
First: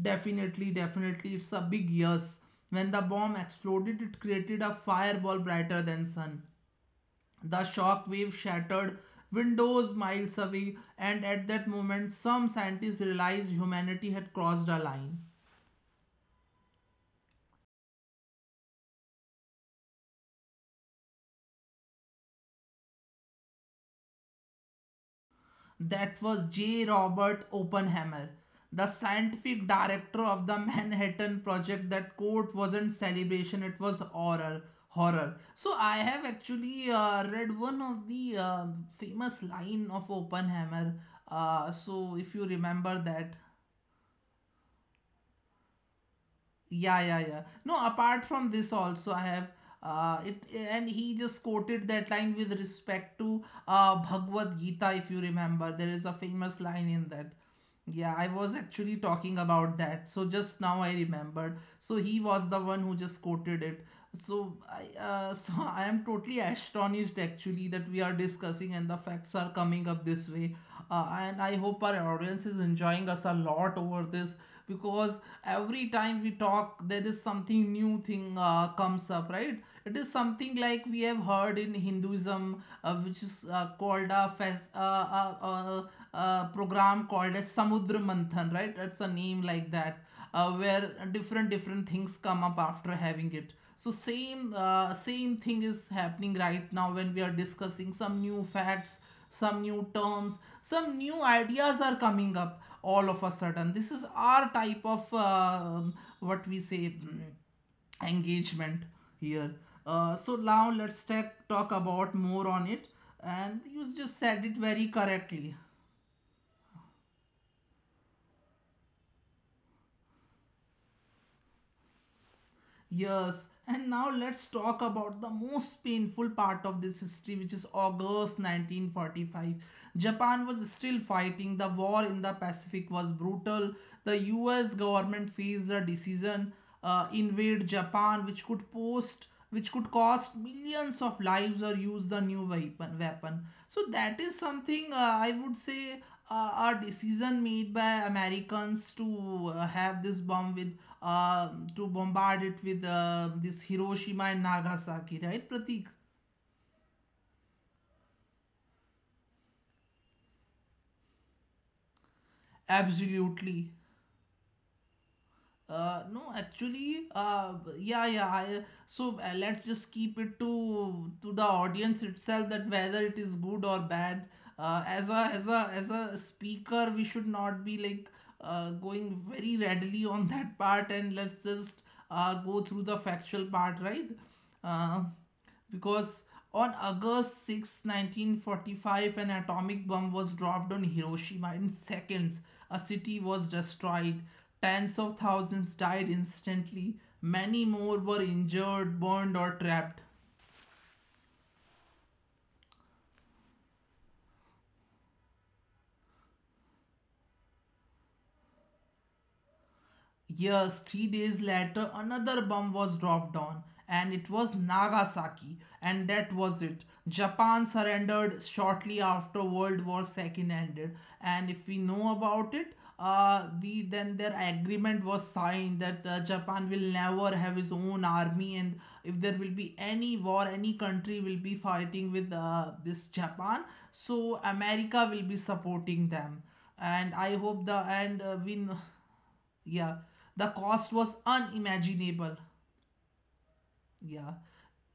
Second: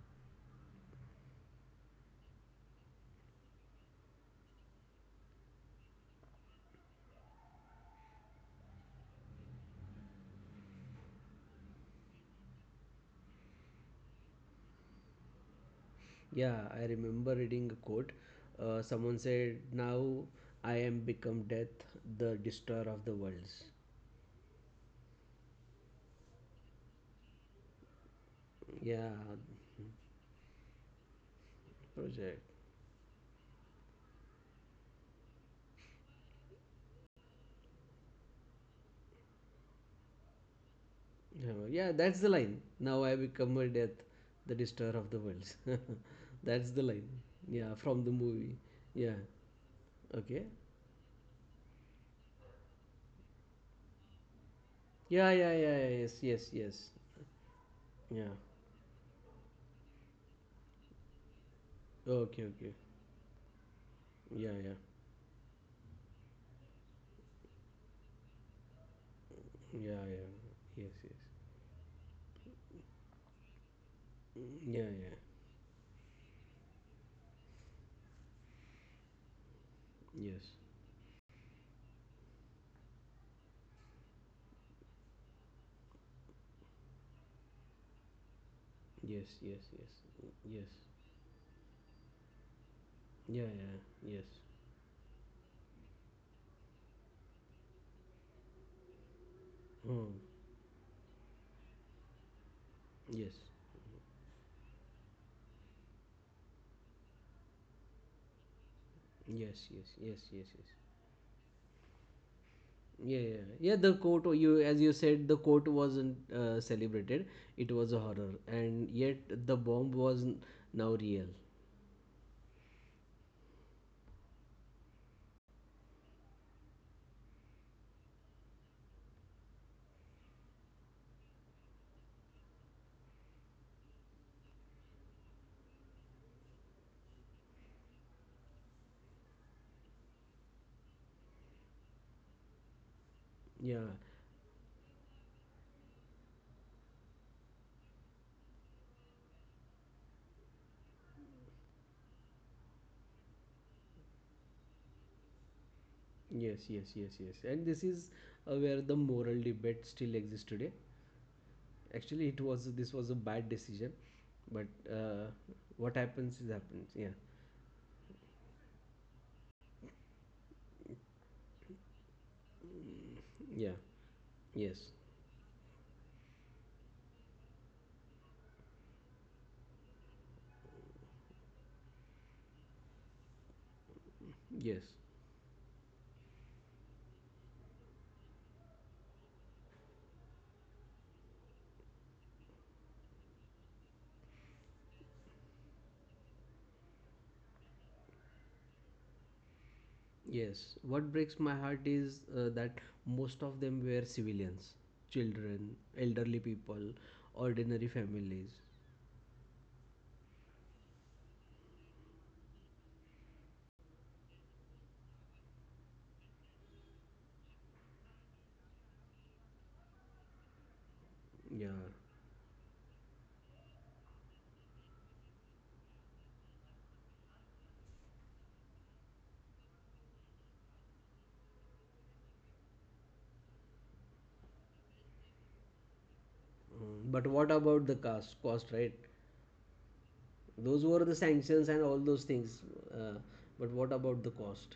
A: Definitely, definitely, it's a big yes. When the bomb exploded, it created a fireball brighter than sun. The shockwave shattered windows miles away, and at that moment, some scientists realized humanity had crossed a line.
B: Yeah, I remember reading a quote. Someone said, Now I am become death, the destroyer of the worlds.
A: That was J. Robert Oppenheimer, the
B: Yeah,
A: scientific director of the Manhattan Project. That quote
B: project.
A: wasn't celebration, it was horror. Horror. So I have actually read one of the famous line of Oppenheimer.
B: Yeah,
A: Uh,
B: yeah,
A: so
B: that's
A: if
B: the
A: you
B: line.
A: remember
B: Now I
A: that,
B: become a death, the destroyer of the worlds. That's the
A: yeah, yeah,
B: line.
A: yeah. No,
B: Yeah, from
A: apart
B: the
A: from
B: movie.
A: this also I
B: Yeah,
A: have it
B: okay.
A: and he just quoted that line with respect to Bhagavad Gita, if you
B: Yeah, yeah,
A: remember.
B: yeah, yeah,
A: There is
B: yes,
A: a
B: yes,
A: famous
B: yes.
A: line in that. Yeah,
B: Yeah.
A: I was actually talking about that. So just now I remembered. So he
B: Okay,
A: was the
B: okay.
A: one who just quoted it.
B: Yeah,
A: So
B: yeah.
A: I so I am totally astonished actually that we are discussing and the facts are coming up
B: Yeah,
A: this
B: yeah.
A: way,
B: Yes, yes.
A: and I hope our audience is enjoying us a lot over this,
B: Mm, yeah,
A: because every time we talk there is something new thing comes up, right? It is
B: yeah. Yes.
A: something like we have heard in Hinduism, which is called a program called as Samudra Manthan, right? It's a
B: Yes,
A: name
B: yes,
A: like
B: yes.
A: that,
B: Mm, yes.
A: where different things come up after having
B: Yeah,
A: it. So
B: yeah. Yes.
A: same thing is happening right now when we are discussing some new facts, some new
B: Hmm.
A: terms, some new ideas are coming up all of a
B: Yes.
A: sudden. This is our type of what we say mm, engagement here.
B: Yes, yes,
A: Uh,
B: yes,
A: so
B: yes,
A: now
B: yes.
A: let's talk about more on it.
B: Yeah,
A: And
B: yeah.
A: you
B: Yeah,
A: just
B: the
A: said it
B: court
A: very
B: you, as you
A: correctly.
B: said, the court wasn't celebrated. It was a horror, and yet the bomb was now real.
A: Yes, and now let's talk about the most painful part of this history, which is August 1945. Japan was still fighting, the war in the Pacific was brutal. The US government faced a decision, invade Japan, which could cost millions of lives, or use the new weapon. So
B: Yeah.
A: that is something, I would say, a decision made by Americans to have this bomb with, uh, to bombard it with, this Hiroshima and Nagasaki, right, Pratik?
B: Yes, yes, yes, yes. And this is where the moral debate still exists today. Actually, it was, this was a bad
A: Absolutely.
B: decision, but uh, what
A: No,
B: happens is
A: actually,
B: happens. Yeah.
A: yeah, yeah. I, so let's just keep it to the audience itself, that whether it is
B: Mm,
A: good or
B: yeah,
A: bad. Uh,
B: yes,
A: as a as a speaker, we should not be like going very readily on that part, and let's just go through the factual part, right?
B: yes,
A: Uh, because on August 6, 1945, an atomic bomb was dropped on Hiroshima. In seconds, a city was destroyed. Tens of thousands died instantly. Many more were injured, burned, or trapped.
B: yes. What breaks my heart is that most of them were civilians, children, elderly people, ordinary families.
A: Yes, three days later, another bomb was dropped on, and it was Nagasaki, and that was it. Japan surrendered shortly after World War II ended, and if we
B: Yeah.
A: know about it, the then their agreement was signed that Japan will never have his own army, and if there will be any war, any country will be fighting with this Japan, so America will be supporting them, and
B: Mm,
A: I
B: but
A: hope
B: what
A: the
B: about the
A: and
B: cost? Cost, right?
A: yeah, the cost
B: Those
A: was
B: were the sanctions and all
A: unimaginable.
B: those things. Uh, but what
A: Yeah,
B: about the cost?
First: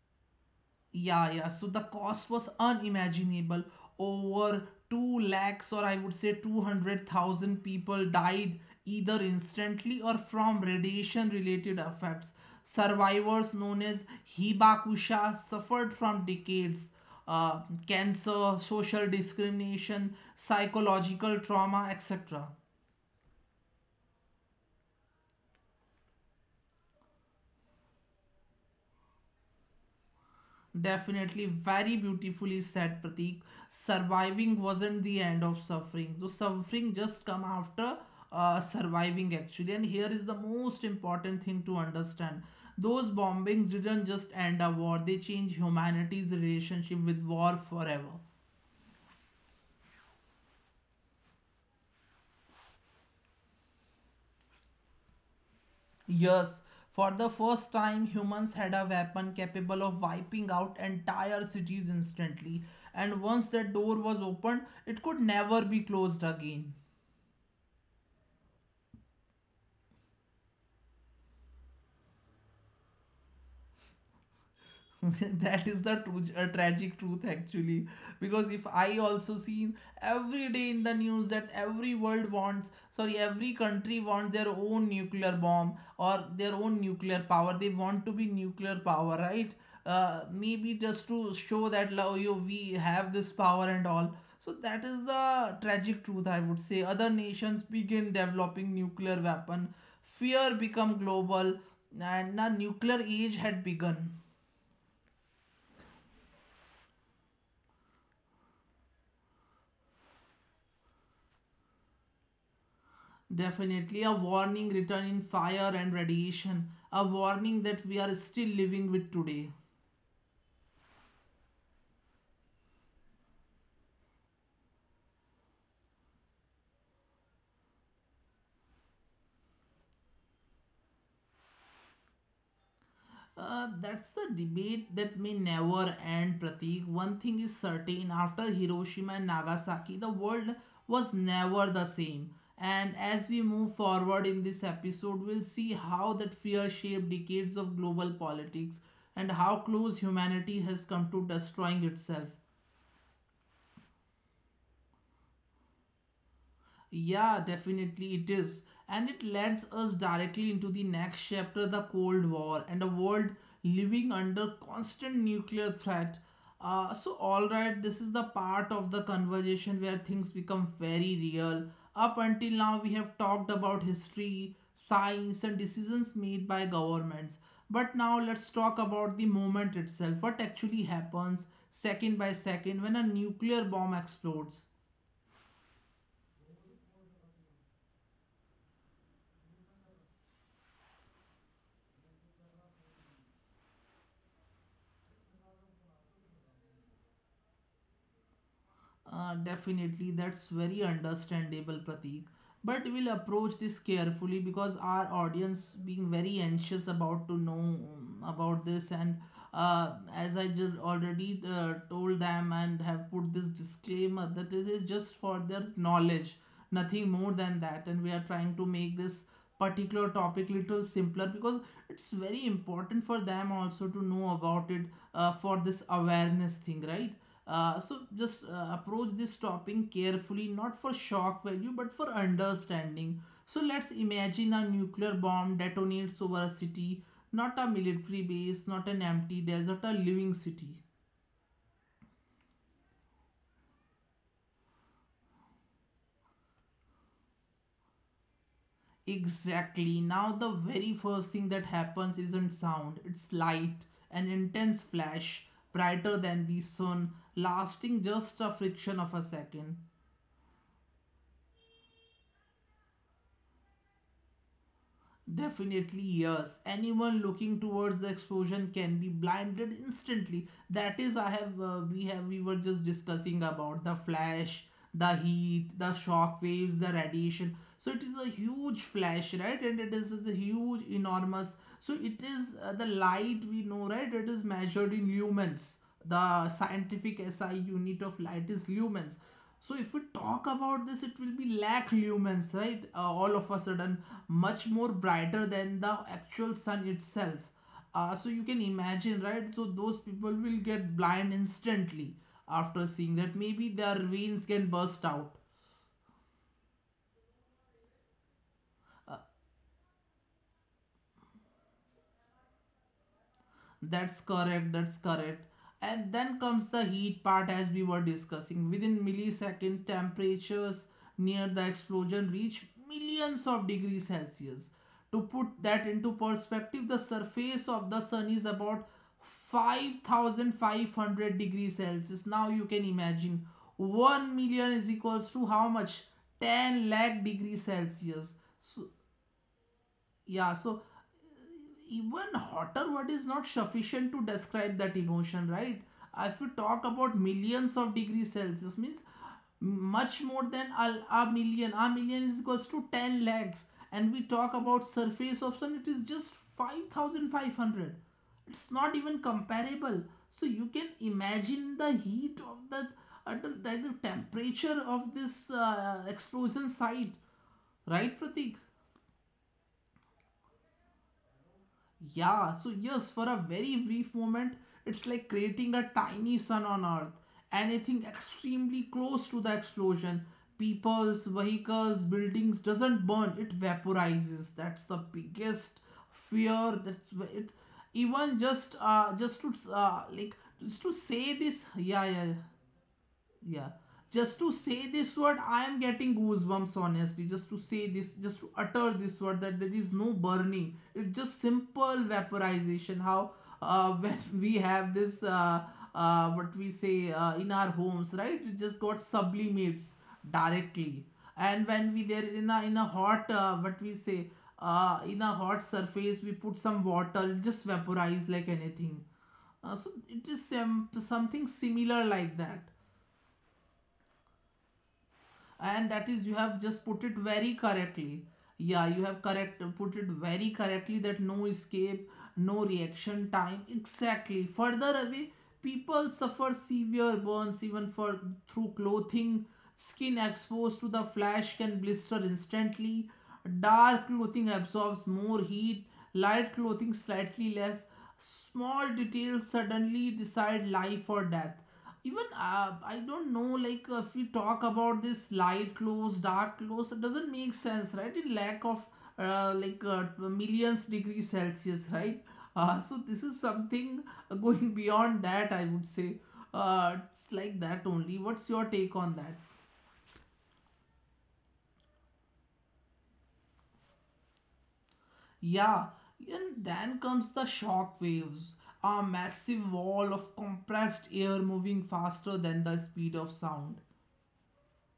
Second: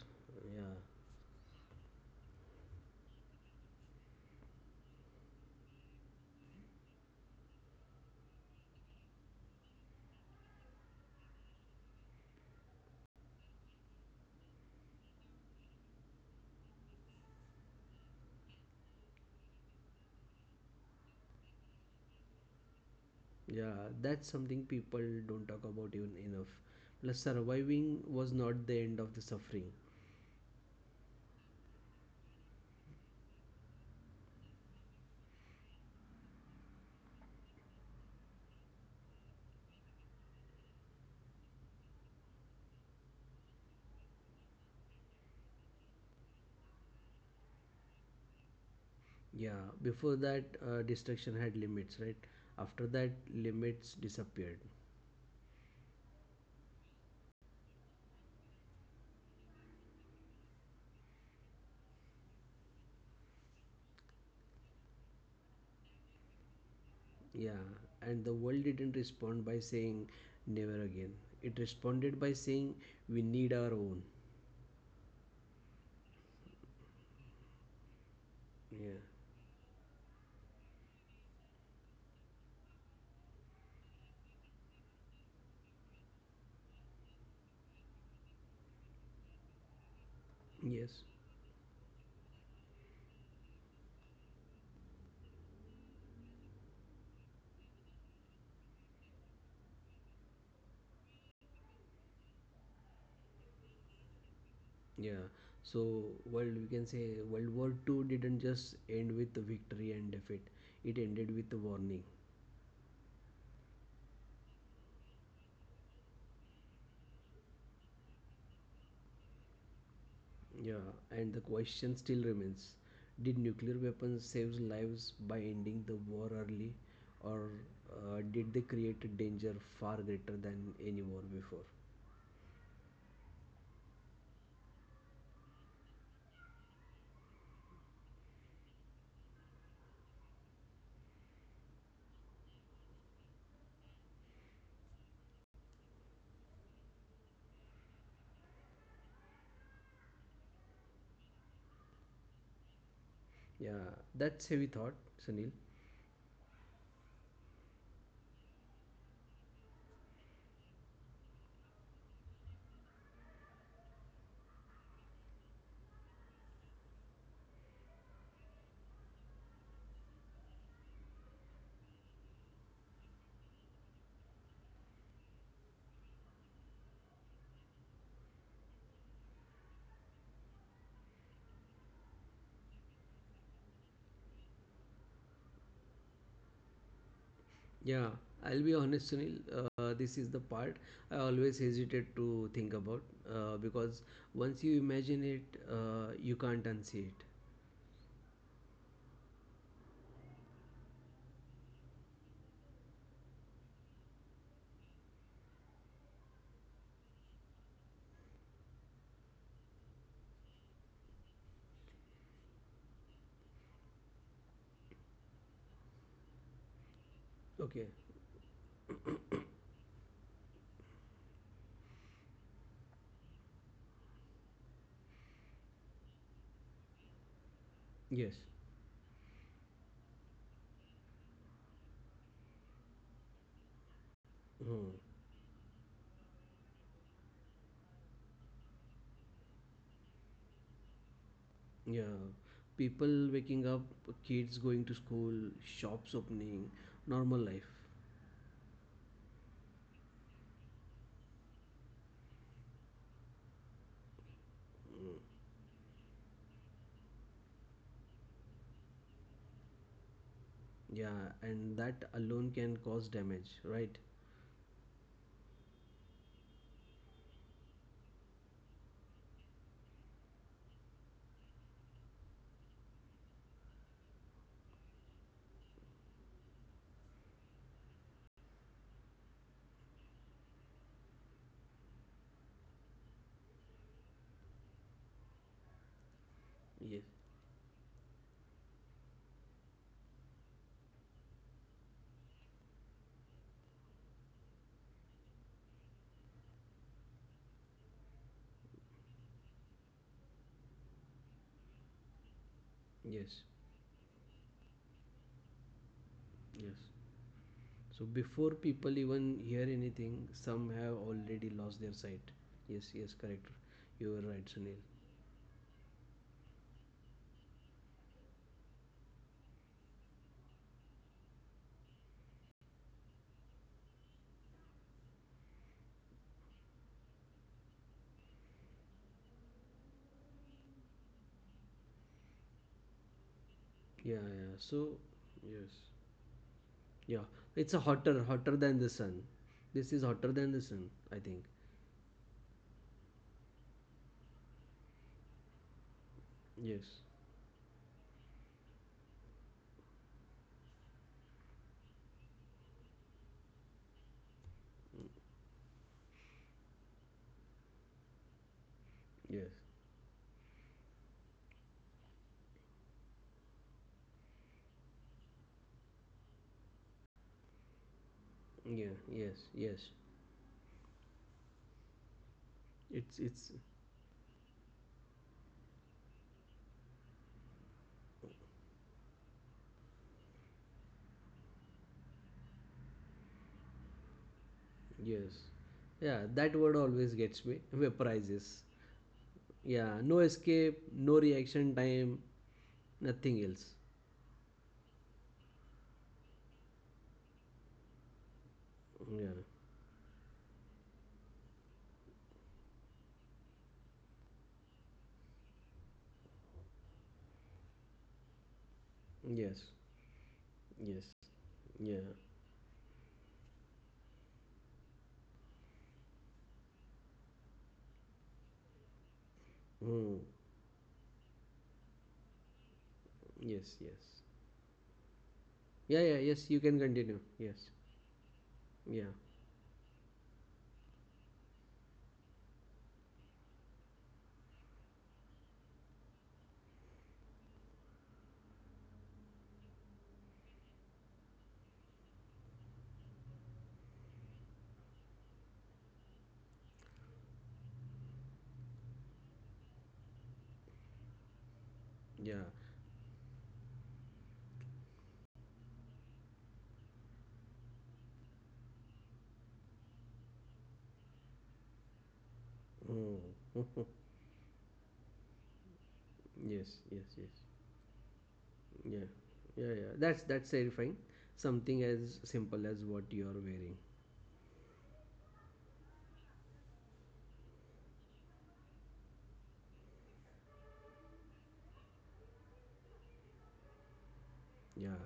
B: Yeah.
A: yeah, yeah. So the cost was unimaginable. Over 2 lakhs, or I would say 200,000 people died either instantly or from radiation related effects. Survivors known as Hibakusha suffered from decades. Uh, cancer, social discrimination, psychological trauma, etc.
B: Yeah, that's something people don't talk about even enough. Plus, surviving was not the end of the suffering.
A: Definitely very beautifully said, Pratik. Surviving wasn't the end of suffering. So suffering just come after surviving actually. And here is the most important thing to understand. Those bombings didn't just end a war, they changed humanity's relationship with war forever.
B: Yeah, before that, destruction had limits, right? After that, limits disappeared.
A: Yes, for the first time, humans had a weapon capable of wiping out entire cities instantly. And once that door was opened, it could never be closed again.
B: Yeah, and the world didn't respond by saying never again. It responded by saying we need our own.
A: That is the true, tragic truth actually, because if
B: Yeah.
A: I also seen every day in the news that every world wants, sorry, every country wants their own nuclear bomb or their own nuclear power, they want to be nuclear power, right? Maybe
B: Yes.
A: just to show that you we have this power and all. So that is the tragic truth, I would say. Other nations begin developing nuclear weapon, fear become global, and a nuclear age had begun.
B: Yeah. So world, we can say, World War Two didn't just end with the victory and defeat. It ended with a warning.
A: Definitely a warning written in fire and radiation, a warning that we are still living with today.
B: Yeah, and the question still remains, did nuclear weapons save lives by ending the war early, or did they create a danger far greater than any war before?
A: That's the debate that may never end, Pratik. One thing is certain, after Hiroshima and Nagasaki, the world was never the same. And as we move forward in this episode, we'll see how that fear shaped decades of global politics, and how close humanity has come to destroying itself.
B: Yeah, that's heavy thought, Sunil.
A: Yeah, definitely it is. And it leads us directly into the next chapter, the Cold War and a world living under constant nuclear threat. Alright, this is the part of the conversation where things become very real. Up until now, we have talked about history, science, and decisions made by governments. But now, let's talk about the moment itself, what actually happens second by second when a nuclear bomb explodes.
B: Yeah, I'll be honest, Sunil. This is the part I always hesitate to think about because once you imagine it, you can't unsee it.
A: Definitely, that's very understandable, Pratik. But we'll approach this carefully, because our audience being very anxious about to know about this, and as I just already told them and have put this disclaimer that it is just for their knowledge, nothing
B: Okay.
A: more than that, and we are trying to make this particular topic little simpler, because it's very important for them also to know about it, for this awareness thing, right? uh,
B: Yes.
A: so just uh, approach this topic carefully, not for shock value but for understanding. So let's
B: Hmm.
A: imagine a nuclear bomb detonates over a city, not a military base, not an empty desert, a living city.
B: Yeah, people waking up, kids going to school, shops opening, normal life.
A: Exactly. Now, the very first thing that happens isn't sound, it's light, an intense
B: Mm.
A: flash, brighter than the sun, lasting just a fraction of a second.
B: Yeah, and that alone can cause damage, right?
A: Definitely, yes. Anyone looking towards the explosion can be blinded instantly. That is, I have we were just discussing about the flash, the heat, the shock waves, the radiation. So it is a huge flash, right? And it is a huge, enormous. So it is the light we know, right? It is measured in lumens. The
B: Yes,
A: scientific SI unit of light is lumens. So if we talk about this, it will be lakh lumens, right? All of a sudden, much more brighter than the actual sun itself. So you can imagine, right? So those people will get blind instantly after seeing
B: yes,
A: that. Maybe their veins can burst out.
B: yes. So before people even hear anything, some have already lost their sight. Yes, yes, correct. You were
A: That's
B: right, Sunil.
A: correct, that's correct. And then comes the heat part, as we were discussing. Within milliseconds, temperatures near the explosion reach millions of degrees Celsius. To put that into perspective, the surface of the sun is about 5,500 degrees Celsius. Now you can imagine,
B: Yeah, yeah.
A: 1
B: So,
A: million is equals
B: yes.
A: to how much? 10
B: Yeah,
A: lakh
B: it's a
A: degrees
B: hotter
A: Celsius.
B: than the
A: So,
B: sun. This is hotter than the
A: yeah,
B: sun,
A: so
B: I think.
A: even hotter word is not sufficient to describe that emotion, right? If you
B: Yes,
A: talk about millions of degrees Celsius, means much more than a, million. A million is equals to 10 lakhs, and we talk about surface of sun, it is just 5,500. It's not even
B: yes,
A: comparable. So you can imagine the heat of that, the temperature of this explosion site, right Pratik?
B: yeah, yes, yes.
A: Yeah, so
B: It's
A: yes,
B: it's
A: for a very brief moment, it's like creating a tiny sun on Earth. Anything extremely close to the explosion, people's, vehicles, buildings, doesn't burn, it vaporizes. That's the
B: Yes.
A: biggest
B: Yeah, that word
A: fear.
B: always
A: That's
B: gets me.
A: wh- it.
B: Vaporizes.
A: Even just to
B: Yeah, no
A: like
B: escape,
A: just
B: no
A: to say
B: reaction
A: this,
B: time,
A: yeah, yeah, yeah.
B: nothing else.
A: Yeah. Just to say this word, I am getting goosebumps, honestly. Just to say this, just to utter
B: Yeah.
A: this word, that there is no burning. It's just simple vaporization. How when we have this, what we say in our homes, right? It just got
B: Yes.
A: sublimates
B: Yes.
A: directly. And
B: Yeah.
A: when we there in a hot, what we say, in a hot surface, we put some water, it just vaporize like anything. So
B: Hmm.
A: it is something similar like that,
B: Yes, yes.
A: and
B: Yeah,
A: that
B: yeah,
A: is, you
B: yes, you
A: have
B: can
A: just put
B: continue.
A: it very
B: Yes.
A: correctly. Yeah, you
B: Yeah.
A: have correct put it very correctly, that no escape, no reaction time, exactly. Further away, people suffer severe burns even for, through clothing, skin exposed to the flash can blister instantly. Dark clothing absorbs more heat, light clothing slightly less. Small details suddenly decide life or death. Even
B: Yeah.
A: I don't know, like if we talk about this light clothes dark clothes, it doesn't make sense, right, in lack of like millions degree Celsius, right? So
B: Hmm.
A: this is something going beyond that, I would say.
B: Yes, yes, yes.
A: It's like that only. What's your take
B: Yeah.
A: on that?
B: Yeah, yeah. That's terrifying. Something as simple as what you're wearing.
A: Yeah, and then comes the shock waves, a massive wall of compressed air moving faster than the speed of sound.
B: Yeah.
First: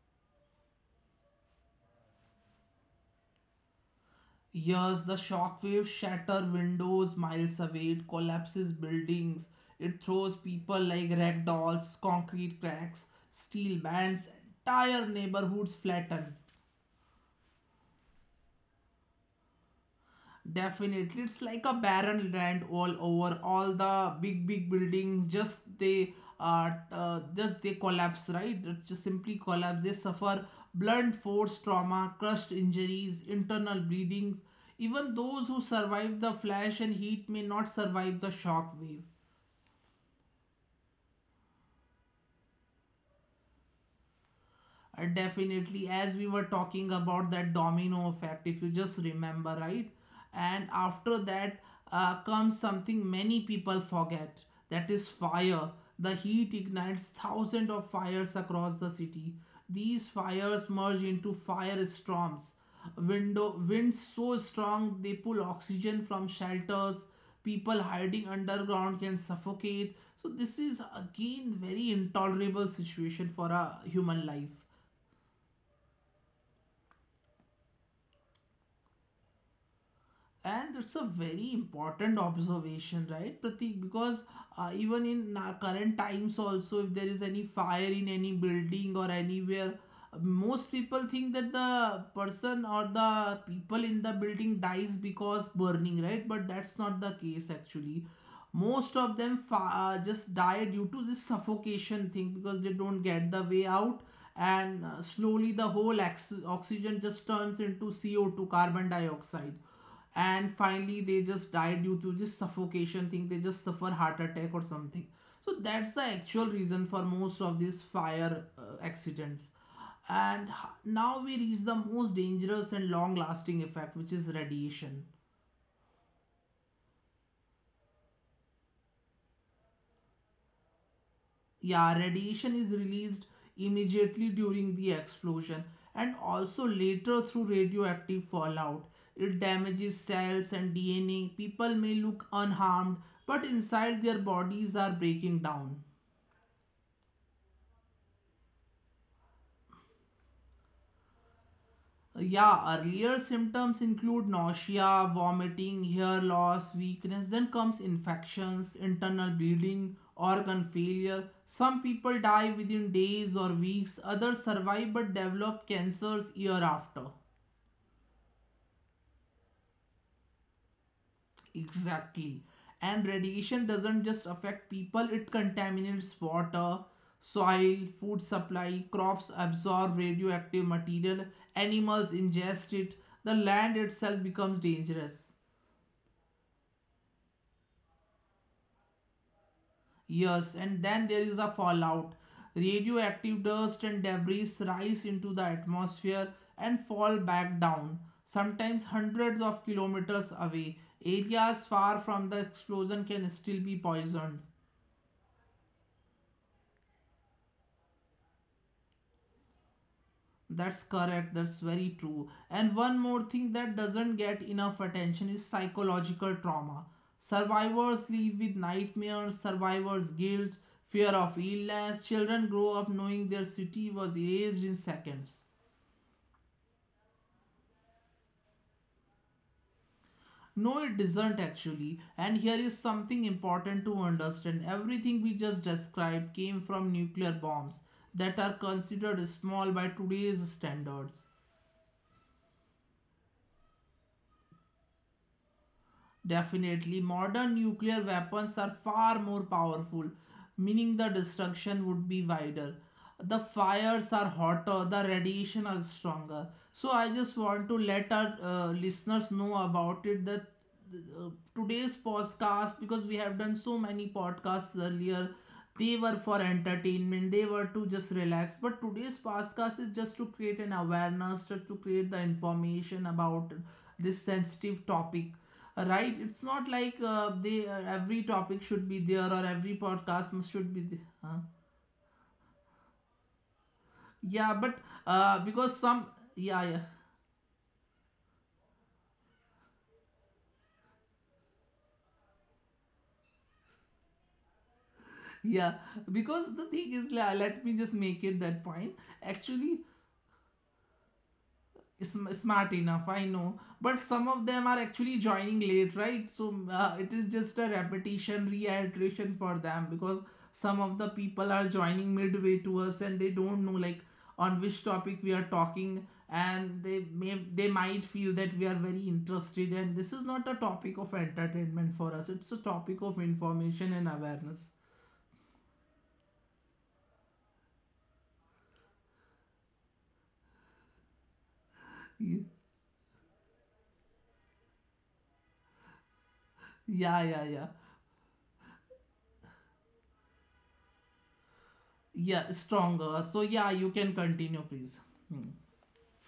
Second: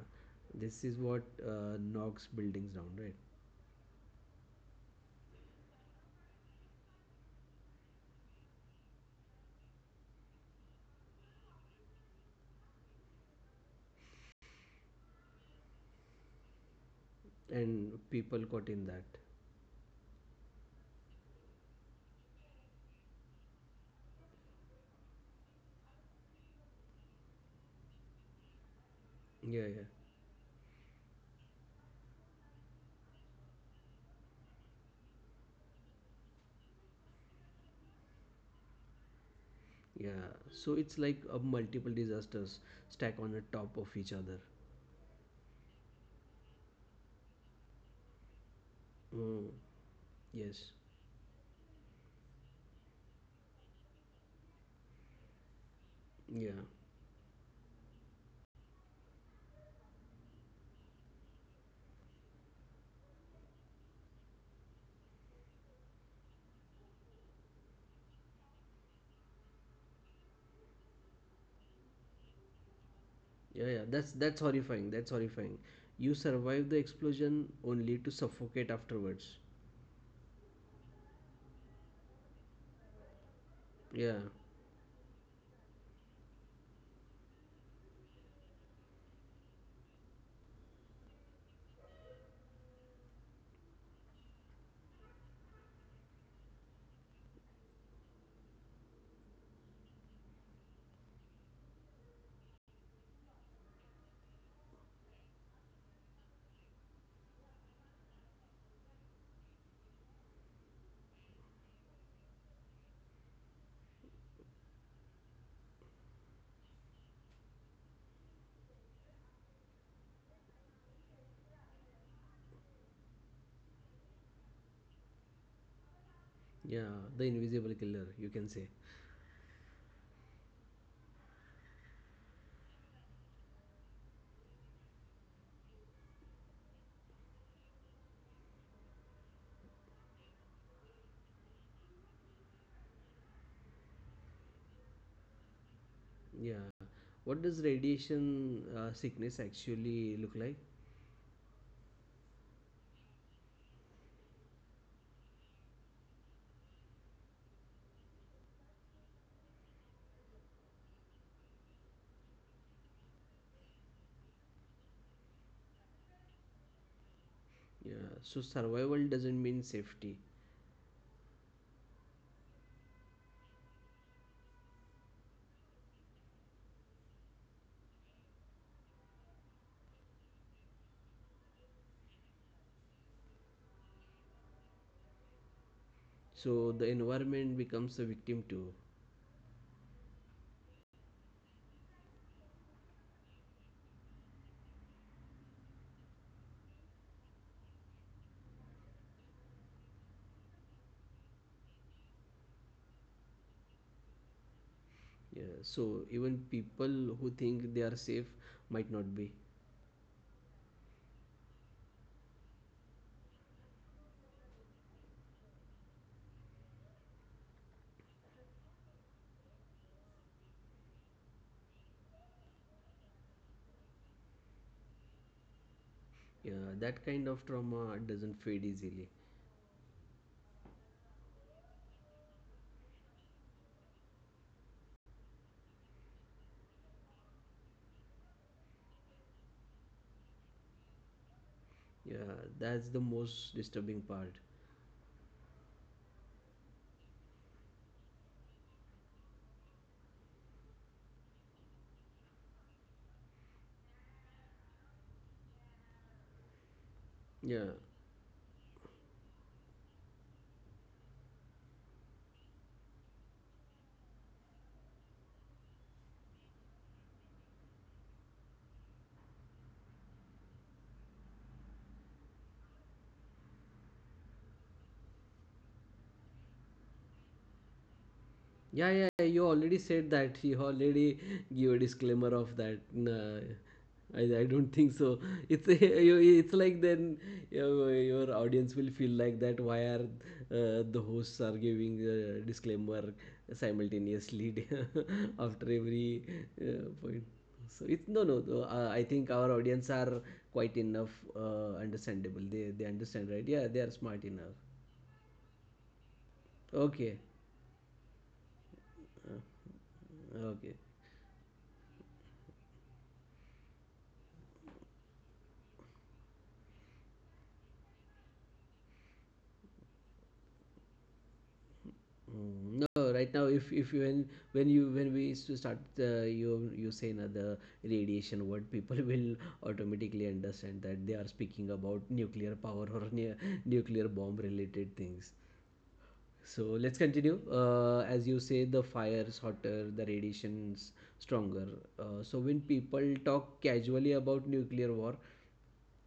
B: This is what knocks buildings down, right?
A: Yes, the shockwave shatter windows miles away, it collapses buildings, it throws people like rag dolls, concrete cracks, steel bands, entire neighborhoods flatten.
B: And people caught in that.
A: Definitely, it's like a barren land all over. All the big, big building, just they collapse, right? It just simply
B: Yeah,
A: collapse.
B: yeah,
A: They suffer blunt force trauma, crushed injuries, internal bleedings. Even those who survive the flash and heat may not survive the shock wave.
B: yeah. So it's like a multiple disasters stack on the top of each other.
A: Definitely, as we were talking about that domino effect, if you just
B: Mm,
A: remember, right? And
B: yes.
A: after that, comes something many people forget, that is fire. The heat
B: Yeah.
A: ignites thousands of fires across the city. These fires merge into firestorms. Window winds so strong they pull oxygen from shelters. People hiding underground can suffocate. So this is again very intolerable situation for
B: Yeah,
A: a
B: yeah. That's
A: human
B: that's
A: life.
B: horrifying. That's horrifying. You survive the explosion only to suffocate afterwards.
A: And it's a very important observation, right, Pratik? Because
B: Yeah.
A: even in current times also, if there is any fire in any building or anywhere, most people think that the person or the people in the building dies because burning, right? But that's not the case actually. Most of them just die due to this suffocation thing, because they don't get the way out. And slowly the whole oxygen just turns into CO2, carbon dioxide. And finally, they just die due to this suffocation thing. They just suffer heart attack or something. So that's the actual reason for most of these fire accidents. And now we reach the most dangerous and long lasting effect, which is radiation.
B: Yeah. The invisible killer, you can say.
A: Yeah, radiation is released immediately during the explosion, and also later through radioactive fallout. It damages cells and DNA. People may look unharmed, but inside their bodies are breaking down.
B: Yeah. What does radiation sickness actually look like?
A: Yeah, earlier symptoms include nausea, vomiting, hair loss, weakness, then comes infections, internal bleeding, organ failure. Some people die within days or weeks, others survive but develop cancers year after.
B: Yeah. So survival doesn't mean safety.
A: Exactly. And radiation doesn't just affect people, it contaminates water, soil, food supply, crops absorb radioactive material, animals ingest it, the land itself becomes dangerous.
B: So the environment becomes a victim too.
A: Yes, and then there is a fallout. Radioactive dust and debris rise into the atmosphere and fall back down, sometimes hundreds of kilometers away. Areas far from the explosion can still be poisoned.
B: Yeah, so even people who think they are safe might not be.
A: That's correct. That's very true. And one more thing that doesn't get enough attention is psychological trauma. Survivors live with nightmares, survivors' guilt, fear of illness. Children grow up knowing their city was erased in seconds.
B: Yeah, that kind of trauma doesn't fade easily.
A: No, it doesn't actually. And here is something important to understand. Everything we just described came from nuclear bombs that are considered small by today's standards.
B: Yeah, that's the most disturbing part.
A: Definitely, modern nuclear weapons are far more powerful, meaning the destruction would be wider. The fires are hotter, the radiation are stronger. So, I just
B: Yeah.
A: want to let our listeners know about it that uh, today's podcast, because we have done so many podcasts earlier, they were for entertainment, they were to just relax. But today's podcast is just to create an awareness, just to create the information about this sensitive topic. Right, it's not like they every topic should
B: Yeah,
A: be
B: yeah, yeah,
A: there, or
B: you
A: every
B: already said that. You
A: should be there,
B: already
A: huh?
B: give a disclaimer of that. Nah, I
A: Yeah,
B: don't
A: but
B: think so. It's
A: because some,
B: it's
A: yeah, yeah,
B: like then your audience will feel like that. Why are the hosts are giving a disclaimer simultaneously
A: yeah,
B: after every
A: because the thing is,
B: point?
A: let me just
B: So it's
A: make
B: no,
A: it
B: no,
A: that
B: no.
A: point.
B: I think our
A: Actually,
B: audience are quite enough understandable.
A: smart
B: They
A: enough, I know,
B: understand, right? Yeah, they
A: but
B: are
A: some
B: smart
A: of them
B: enough.
A: are actually joining late, right? So it is
B: Okay,
A: just a repetition, reiteration for them, because some
B: okay.
A: of the people are joining midway to us, and they don't know, like, on which topic we are talking, and they might feel that we are very interested, and this is not a topic of entertainment for us, it's a
B: Mm.
A: topic of
B: No, right now, if
A: information and
B: if you
A: awareness.
B: when you when we used to start you say another radiation word, people will automatically understand that they are speaking about
A: Yeah,
B: nuclear power or nuclear bomb related things. So let's
A: yeah, yeah,
B: continue.
A: yeah,
B: As you say, the fire's hotter, the radiation's stronger.
A: yeah,
B: So when
A: stronger,
B: people
A: so yeah,
B: talk
A: you can
B: casually
A: continue
B: about
A: please.
B: nuclear war,
A: Hmm.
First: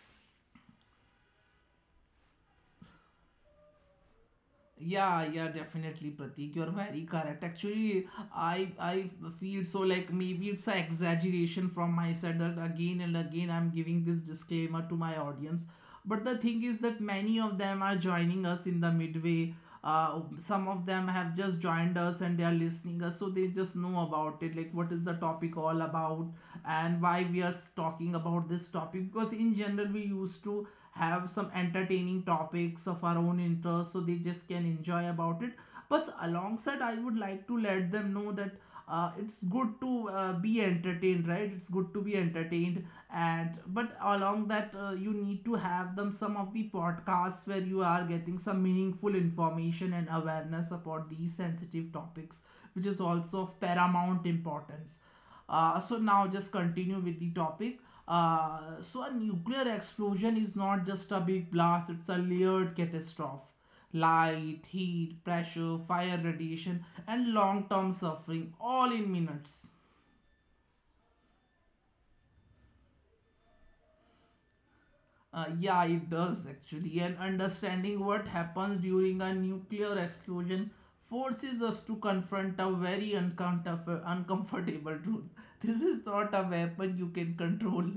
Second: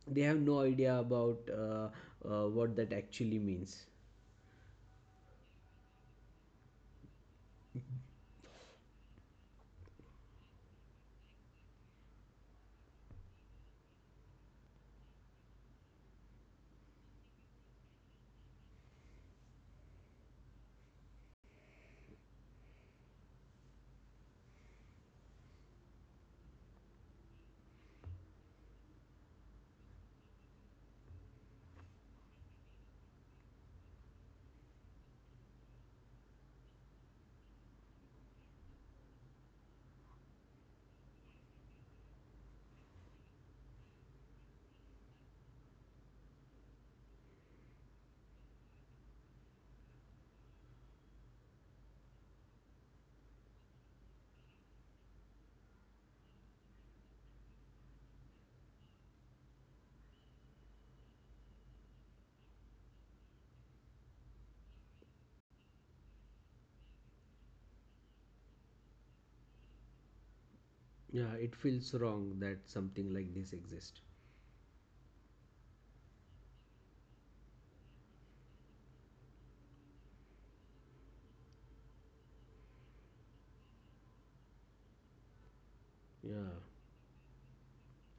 B: they have no idea about what that actually means.
A: Yeah, yeah, definitely, Pratik. You're very correct. Actually, I feel so, like maybe it's an exaggeration from my side that again and again I'm giving this disclaimer to my audience. But the thing is that many of them are joining us in the midway. Some of them have just joined us and they are listening us, so they just know about it, like what is the topic all about, and why we are talking about this topic. Because in general, we used to have some entertaining topics of our own interest, so they just can enjoy about it. But alongside, I would like to let them know that it's good to be entertained, right, it's good to be entertained. And but along that, you need to have them some of the podcasts where you are getting some meaningful information and awareness about these sensitive topics, which is also of paramount importance. So now just continue with the topic. So a nuclear explosion is not just a big blast; it's a layered catastrophe. Light, heat, pressure, fire, radiation, and long-term suffering, all in minutes.
B: Yeah, it feels wrong that something like this exists.
A: Yeah, it does actually. And understanding what happens during a nuclear explosion forces us to confront a very uncomfortable truth. This is not
B: Yeah,
A: a weapon you can control.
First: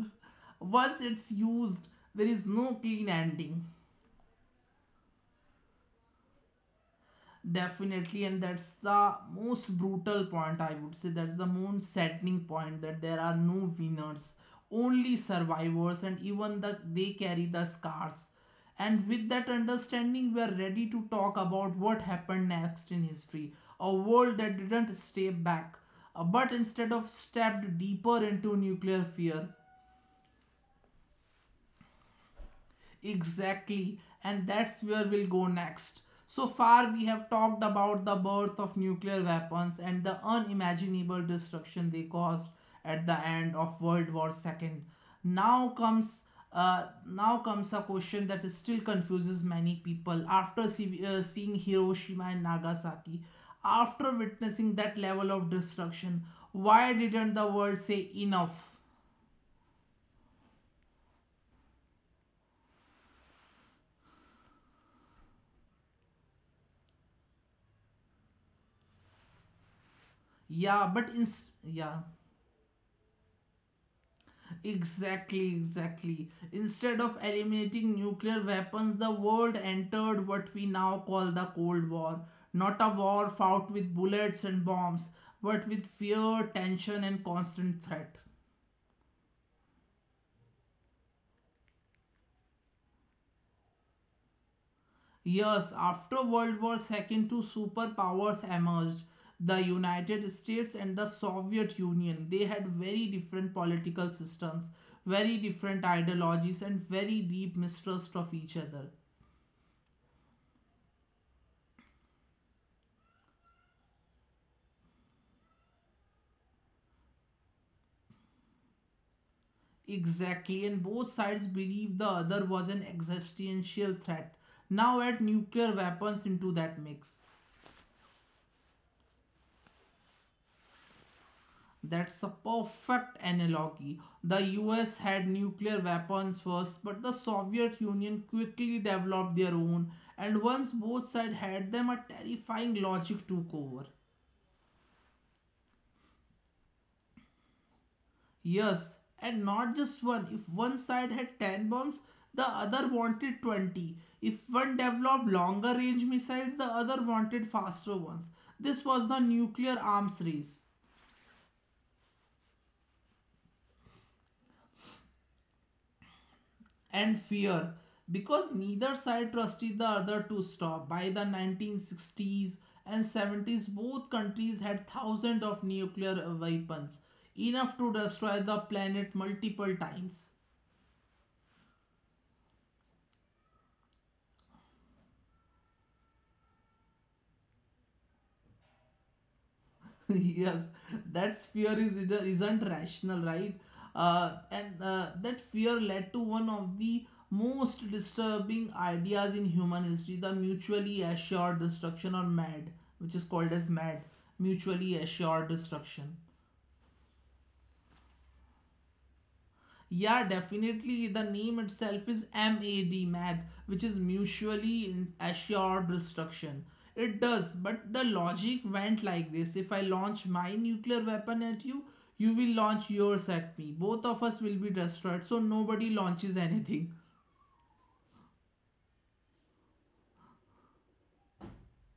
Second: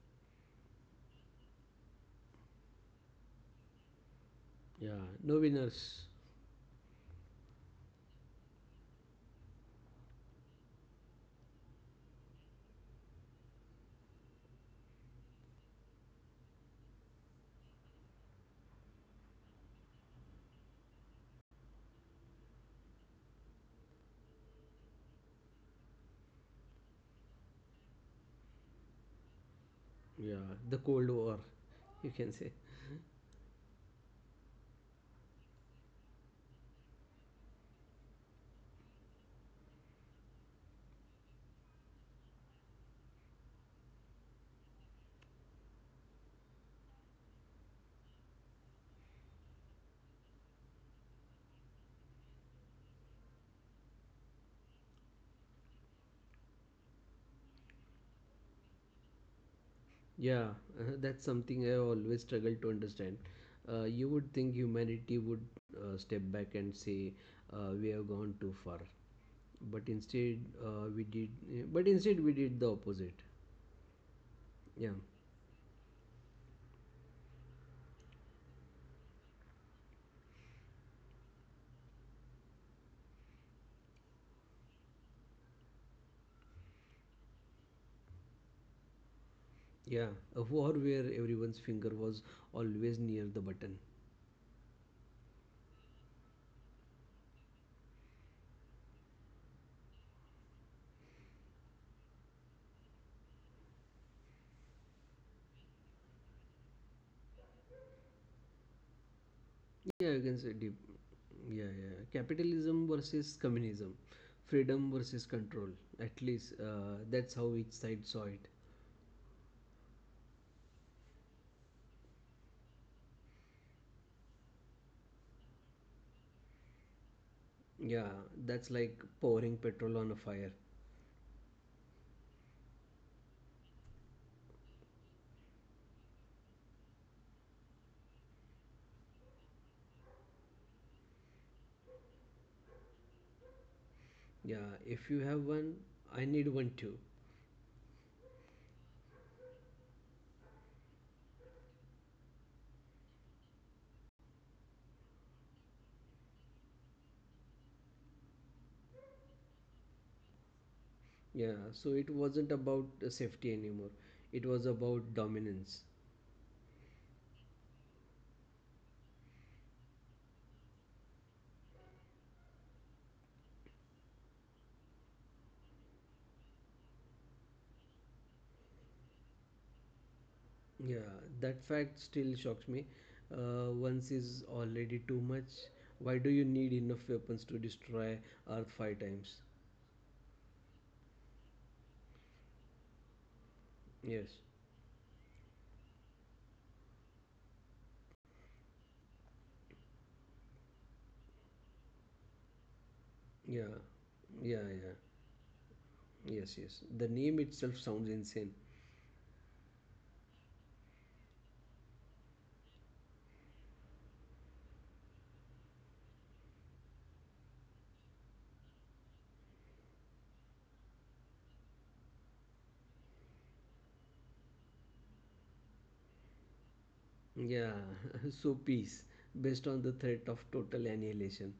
A: Once it's used, there is no clean ending.
B: yeah. No winners.
A: Definitely, and that's the most brutal point, I would say, that's the most saddening point, that there are no winners, only survivors, and even they carry the scars. And with that understanding, we are ready to talk about what happened next in history, a world that didn't stay back, but instead of stepped deeper into nuclear fear.
B: Yeah, the Cold War, you can say.
A: Exactly, and that's where we'll go next. So far, we have talked about the birth of nuclear weapons and the unimaginable destruction they caused at the end of World War II. Now comes, now comes a question that still confuses many people, after seeing Hiroshima and Nagasaki, after witnessing that level of destruction. Why didn't the world say enough?
B: Yeah, that's something I always struggle to understand. You would think humanity would step back and say, we have gone too far. But instead,
A: Yeah,
B: we
A: but in
B: did. But
A: yeah.
B: instead, we did the opposite. Yeah,
A: Exactly, exactly. Instead of eliminating nuclear weapons, the world entered what we now call the Cold War. Not a war fought with bullets and bombs, but with fear, tension, and constant threat.
B: yeah. A war where everyone's finger was always near the button.
A: Yes, after World War II, two superpowers emerged, the United States and the Soviet Union. They had very different political systems, very different ideologies, and very deep mistrust of each other.
B: Yeah, I can say deep. Yeah, yeah. Capitalism versus communism, freedom versus control. At least that's how each side saw it.
A: Exactly, and both sides believed the other was an existential threat. Now add nuclear weapons into that mix.
B: Yeah, that's like pouring petrol on a fire.
A: That's a perfect analogy. The US had nuclear weapons first, but the Soviet Union quickly developed their own, and once both sides had them, a terrifying logic took over.
B: Yeah, if you have one, I need one too.
A: Yes, and not just one. If one side had 10 bombs, the other wanted 20. If one developed longer range missiles, the other wanted faster ones. This was the nuclear arms race.
B: Yeah, so it wasn't about safety anymore. It was about dominance.
A: And fear, because neither side trusted the other to stop. By the 1960s and 70s, both countries had thousands of nuclear weapons, enough to destroy the planet multiple times.
B: Yeah, that fact still shocks me. Once is already too much. Why do you need enough weapons to destroy Earth five times?
A: Yes, that fear is, it isn't rational, right?
B: Yes.
A: And That fear led to one of the most disturbing ideas in human history, the mutually assured destruction, or MAD, which is called as MAD,
B: Yeah, yeah,
A: mutually
B: yeah.
A: assured destruction.
B: Yes, yes. The name itself sounds insane.
A: Yeah, definitely. The name itself is MAD, MAD, which is mutually assured destruction. It does, but the logic went like this, if I launch my nuclear weapon at you, you will launch yours at me. Both of us will be destroyed, so nobody launches anything.
B: Yeah, so peace, based on the threat of total annihilation.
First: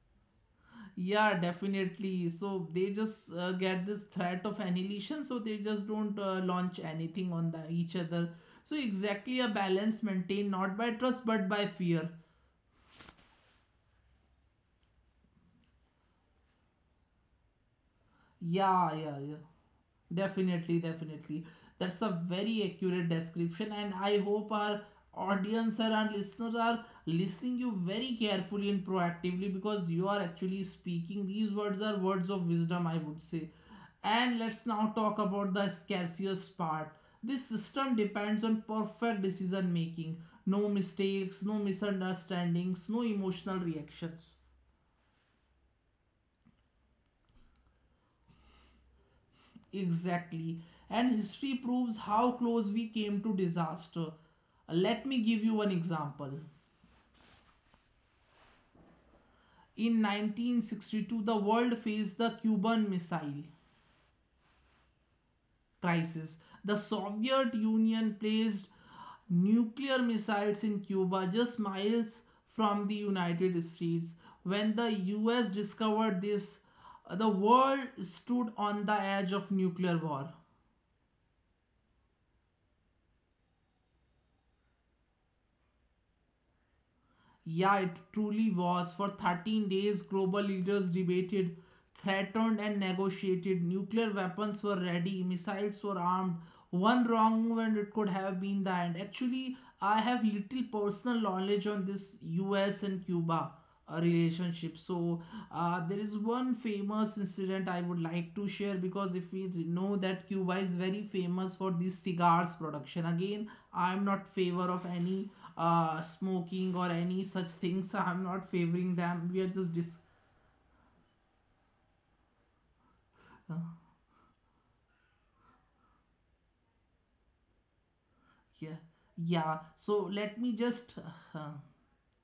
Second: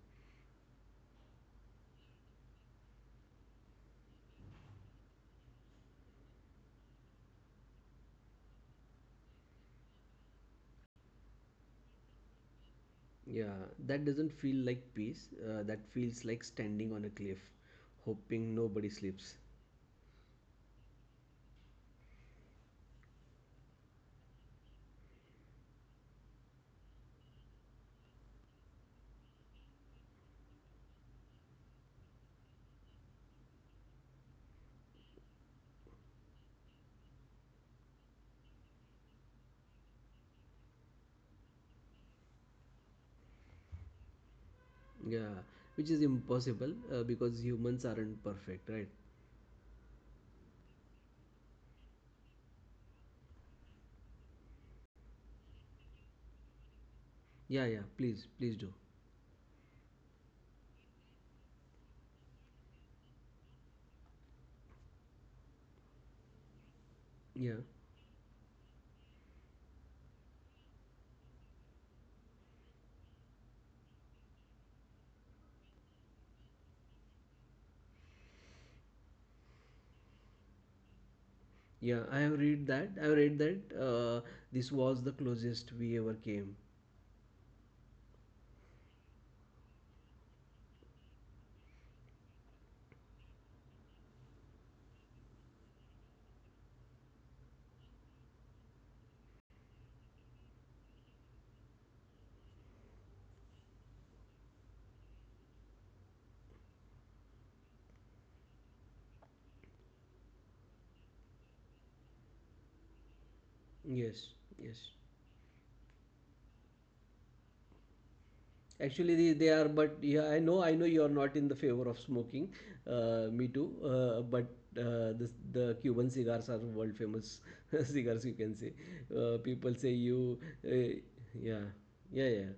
A: Yeah, definitely. So they just get this threat of annihilation, so they just don't launch anything on each other. So exactly, a balance maintained not by trust but by fear.
B: Yeah, that doesn't feel like peace. That feels like standing on a cliff, hoping nobody
A: Yeah, yeah,
B: sleeps.
A: yeah. Definitely, definitely. That's a very accurate description, and I hope our audience and our listeners are listening you very carefully and proactively, because you are actually speaking. These words are words of wisdom, I would say. And let's now talk about the scarcest part. This system depends on perfect decision making. No mistakes, no misunderstandings, no emotional reactions.
B: Yeah, which is impossible because humans aren't perfect, right?
A: Exactly. And history proves how close we came to disaster. Let me give you an example.
B: Yeah, yeah. Please, please do.
A: In 1962, the world faced the Cuban Missile Crisis. The
B: Yeah,
A: Soviet Union placed nuclear missiles in Cuba, just miles from the United States. When the US discovered this, the world stood on the edge of nuclear war.
B: yeah. I have read that. I have read that. This was the closest we ever came.
A: Yeah, it truly was. For 13 days, global leaders debated, threatened, and negotiated. Nuclear weapons were ready, missiles were armed. One wrong move, and it could have been the end. Actually, I have little personal knowledge on this US and Cuba a relationship, so there is one famous incident I would like to share because if we know that Cuba is very famous for these cigars production. Again, I
B: Yes,
A: am not
B: yes.
A: favor of any smoking or any such things. I'm not
B: Actually,
A: favoring
B: they
A: them,
B: are,
A: we are
B: but
A: just
B: yeah, I know you are not in the favor of smoking. Me too.
A: uh,
B: But The Cuban cigars are world famous cigars. You can say,
A: yeah,
B: people say
A: yeah so
B: you,
A: let
B: uh,
A: me just
B: yeah,
A: uh,
B: yeah, yeah,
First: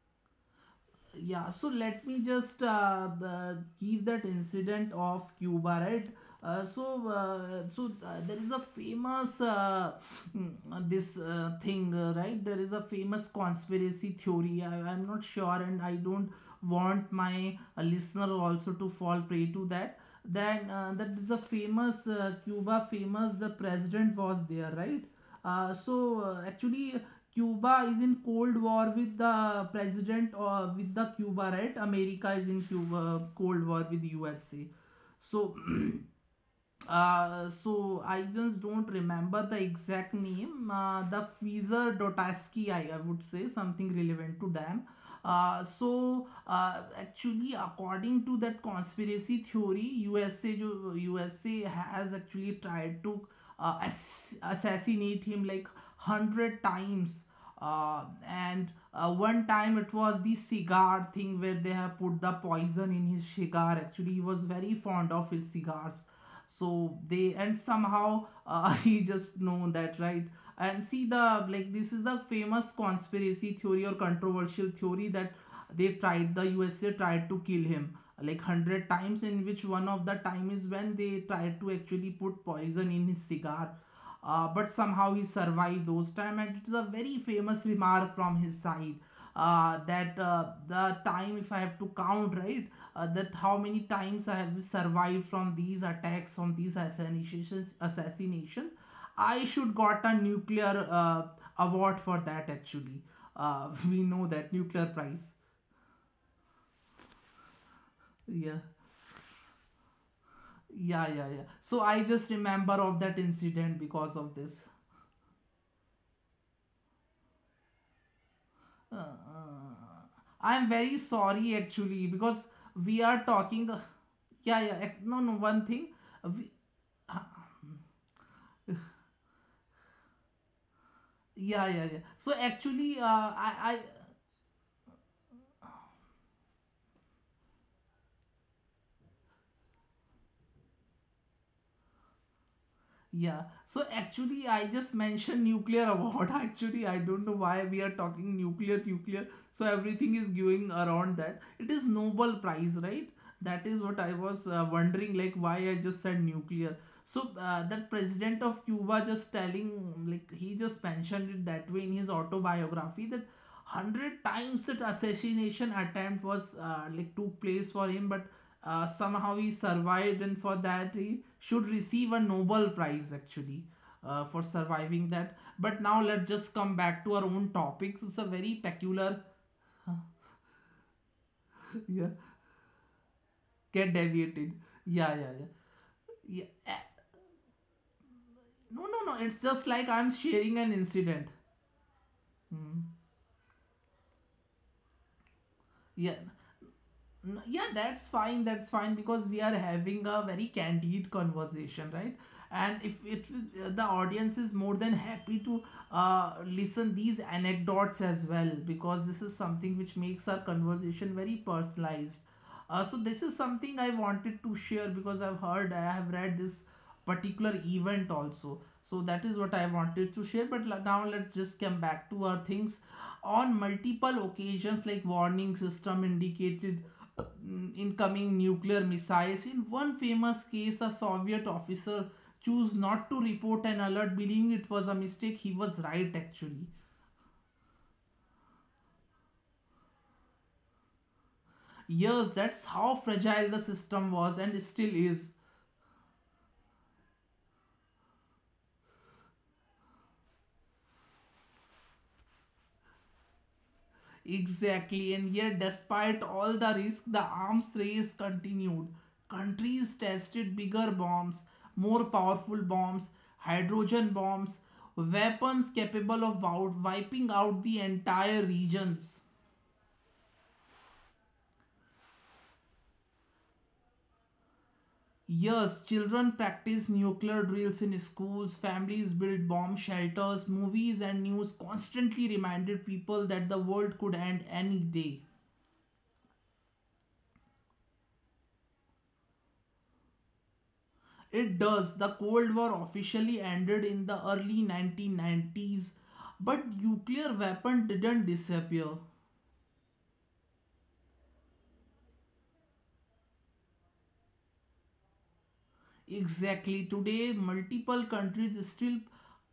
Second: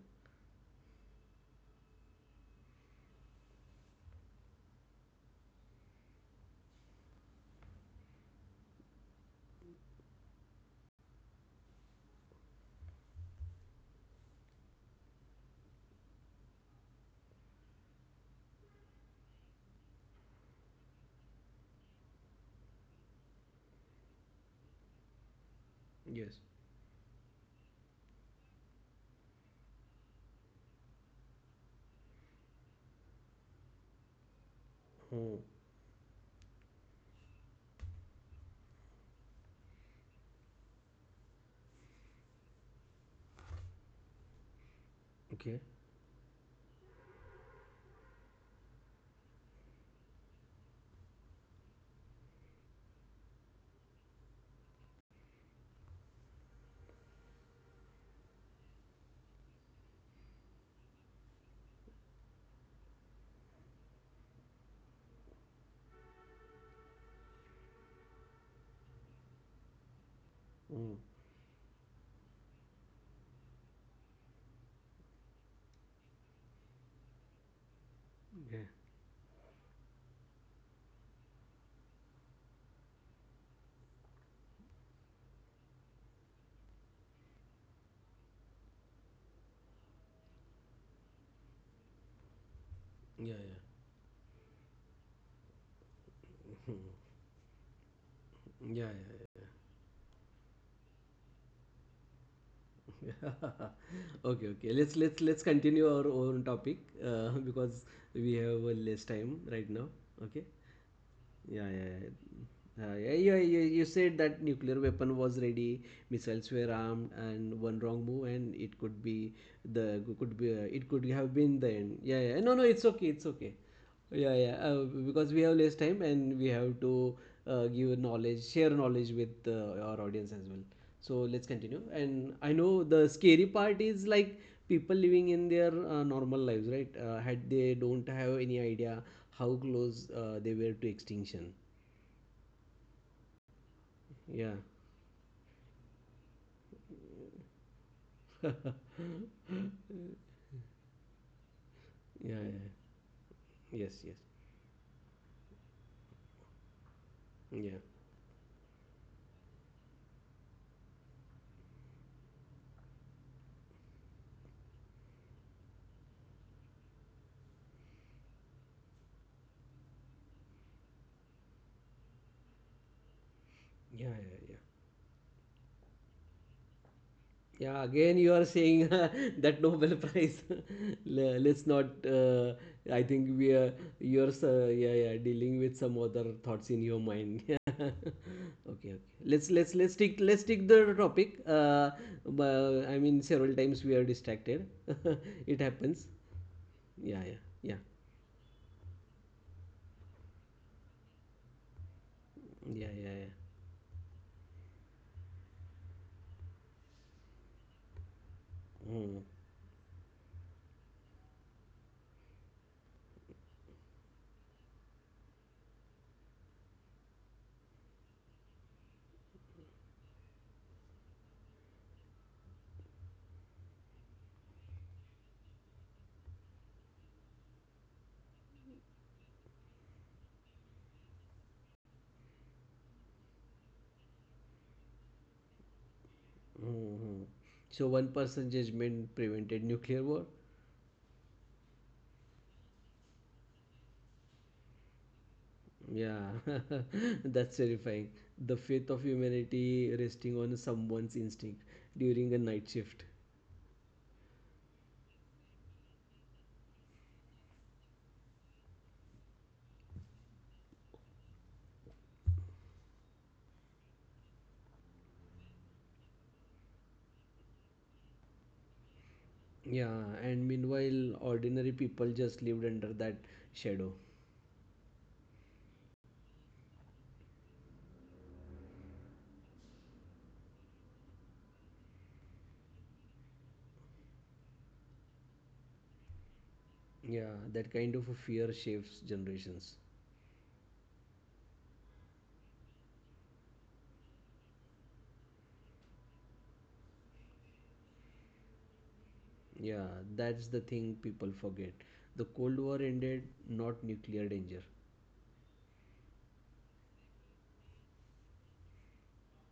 A: yeah, so let me just give that incident of Cuba, right? There is a famous mm, this thing right, there is a famous conspiracy theory. I'm not sure, and I don't want my listener also to fall prey to that. Then that is a famous Cuba famous, the president was there, right?
B: yes.
A: Actually, Cuba is in Cold War with the president or with the Cuba, right? America is in Cuba Cold War with USA. So
B: Oh,
A: So I just don't remember the exact name. The Fizer Dotaski, I would say something relevant to them.
B: okay.
A: Actually, according to that conspiracy theory, USA has actually tried to assassinate him like hundred times. And One time it was the cigar thing where they have put the poison in his cigar. Actually, he was very fond of his cigars, so they and somehow he just know that, right? And see
B: Oh,
A: the like this is the famous conspiracy theory or controversial theory that the USA tried to kill him like
B: yeah,
A: 100 times, in which one of the time is when they tried to actually put poison in his cigar. But somehow he survived those time, and it's a very famous remark from his side, that the time if I have to count, right, that
B: yeah,
A: how
B: yeah,
A: many times I have survived from these attacks, from these assassinations, assassinations.
B: yeah, yeah,
A: I
B: yeah.
A: should got a nuclear award for that, actually. We know that
B: Okay,
A: nuclear
B: okay,
A: prize.
B: let's continue our own topic because we
A: Yeah,
B: have less time right now. Okay.
A: yeah, yeah, yeah. So
B: Yeah,
A: I
B: yeah,
A: just
B: yeah.
A: remember of that
B: Yeah, yeah, yeah,
A: incident
B: you
A: because of
B: said that
A: this.
B: nuclear weapon was ready, missiles were armed, and one wrong move, and it
A: Uh,
B: could be
A: uh, I'm very
B: it could have
A: sorry,
B: been the
A: actually,
B: end. Yeah,
A: because
B: yeah, no, no,
A: we
B: it's
A: are
B: okay, it's
A: talking.
B: okay. Yeah,
A: Yeah,
B: yeah,
A: yeah. No, no.
B: because we
A: One
B: have
A: thing.
B: less time
A: We,
B: and we have to give knowledge, share knowledge with our audience as well. So
A: yeah,
B: let's
A: yeah, yeah.
B: continue,
A: So
B: and I
A: actually,
B: know the scary part is like people living in their normal lives, right? Had they don't have any idea how close they were to extinction.
A: yeah. So actually, I
B: Yeah.
A: just mentioned nuclear award. Actually, I don't know why we are talking nuclear, nuclear. So
B: Yeah,
A: everything is going around that. It is Nobel
B: yeah.
A: Prize, right? That is what I
B: Yes, yes.
A: was wondering, like why I just said nuclear. So
B: Yeah,
A: that president of Cuba just telling, like he just mentioned it that way in his autobiography that hundred times that assassination attempt was like took place for him, but somehow he survived, and for that he should receive a Nobel Prize, actually,
B: yeah,
A: for
B: yeah, yeah.
A: surviving that. But now let's just come back to our own
B: Yeah,
A: topics. It's a
B: again, you are
A: very
B: saying
A: peculiar
B: that Nobel Prize. Let's not.
A: yeah,
B: I think we are.
A: get
B: You're
A: deviated,
B: yeah,
A: yeah,
B: yeah,
A: yeah, yeah,
B: dealing with some other
A: yeah.
B: thoughts in your mind. Okay,
A: No,
B: okay.
A: no, no, it's just like
B: Let's
A: I'm
B: stick, let's
A: sharing
B: stick
A: an
B: the
A: incident.
B: topic. I
A: Hmm.
B: mean, several times we are distracted. It happens.
A: Yeah.
B: Yeah, yeah,
A: Yeah,
B: yeah,
A: that's fine. That's fine because we are having a very candid conversation, right? And
B: yeah,
A: if
B: yeah,
A: it
B: yeah.
A: the audience is more than happy to listen these anecdotes as well, because
B: Mm,
A: this is something which makes our conversation very personalized. So this is something I wanted to share because I've heard I have read this particular event also. So that is what I wanted to share. But now let's just come back to our things. On multiple occasions, like warning system indicated incoming nuclear missiles. In one famous case, a Soviet officer chose not to report an alert, believing it was a mistake. He was right, actually.
B: mm, mm. So one person judgment prevented nuclear war.
A: Yes, that's how fragile the system was and still is.
B: Yeah, that's terrifying. The faith of humanity resting on someone's instinct during a night shift.
A: Exactly, and yet, despite all the risk, the arms race continued. Countries tested bigger bombs, more powerful bombs, hydrogen bombs, weapons capable of wiping out the entire regions.
B: Yeah, and meanwhile, ordinary people just lived under that shadow.
A: Yes, children practice nuclear drills in schools, families build bomb shelters, movies and news constantly reminded people that the world could end any day.
B: Yeah, that kind of a fear shapes generations.
A: It does. The Cold War officially ended in the early 1990s, but nuclear weapon didn't disappear.
B: Yeah, that's the thing people forget. The Cold War ended, not nuclear danger.
A: Exactly. Today, multiple countries still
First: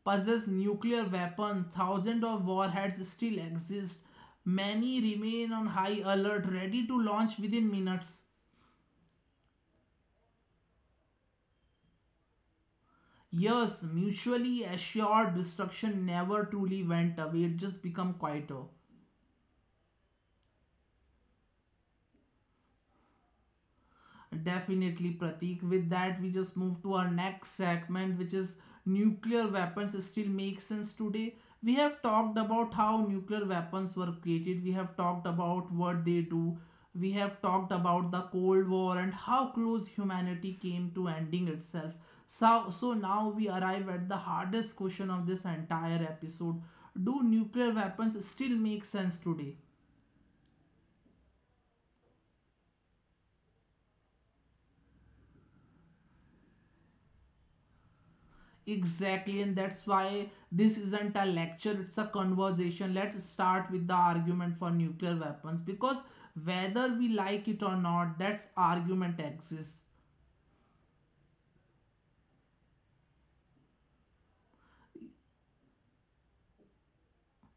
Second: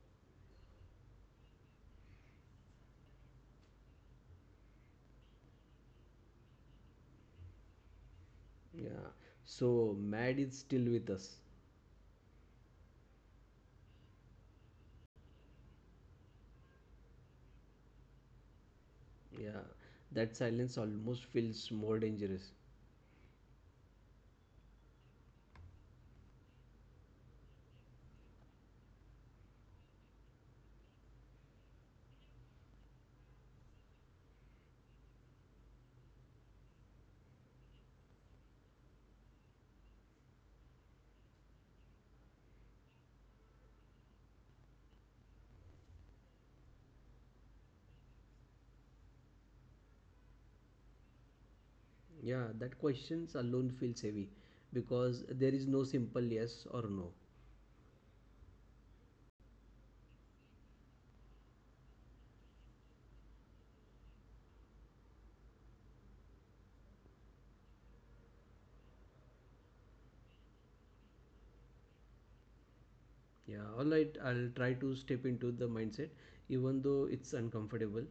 A: possess nuclear weapons. Thousands of warheads still exist. Many remain on high alert, ready to launch within minutes.
B: Yeah, so mad is still with us.
A: Yes, mutually assured destruction never truly went away. It just became quieter.
B: Yeah, that silence almost feels more dangerous.
A: Definitely, Pratik. With that, we just move to our next segment, which is nuclear weapons still make sense today. We have talked about how nuclear weapons were created, we have talked about what they do, we have talked about the Cold War and how close humanity came to ending itself. So now we arrive at the hardest question of this entire episode. Do nuclear weapons still make sense today?
B: Yeah, that questions alone feels heavy because there is no simple yes or no.
A: Exactly, and that's why this isn't a lecture, it's a conversation. Let's start with the argument for nuclear weapons, because whether we like it or not, that's argument exists.
B: Yeah, all right, I'll try to step into the mindset even though it's uncomfortable.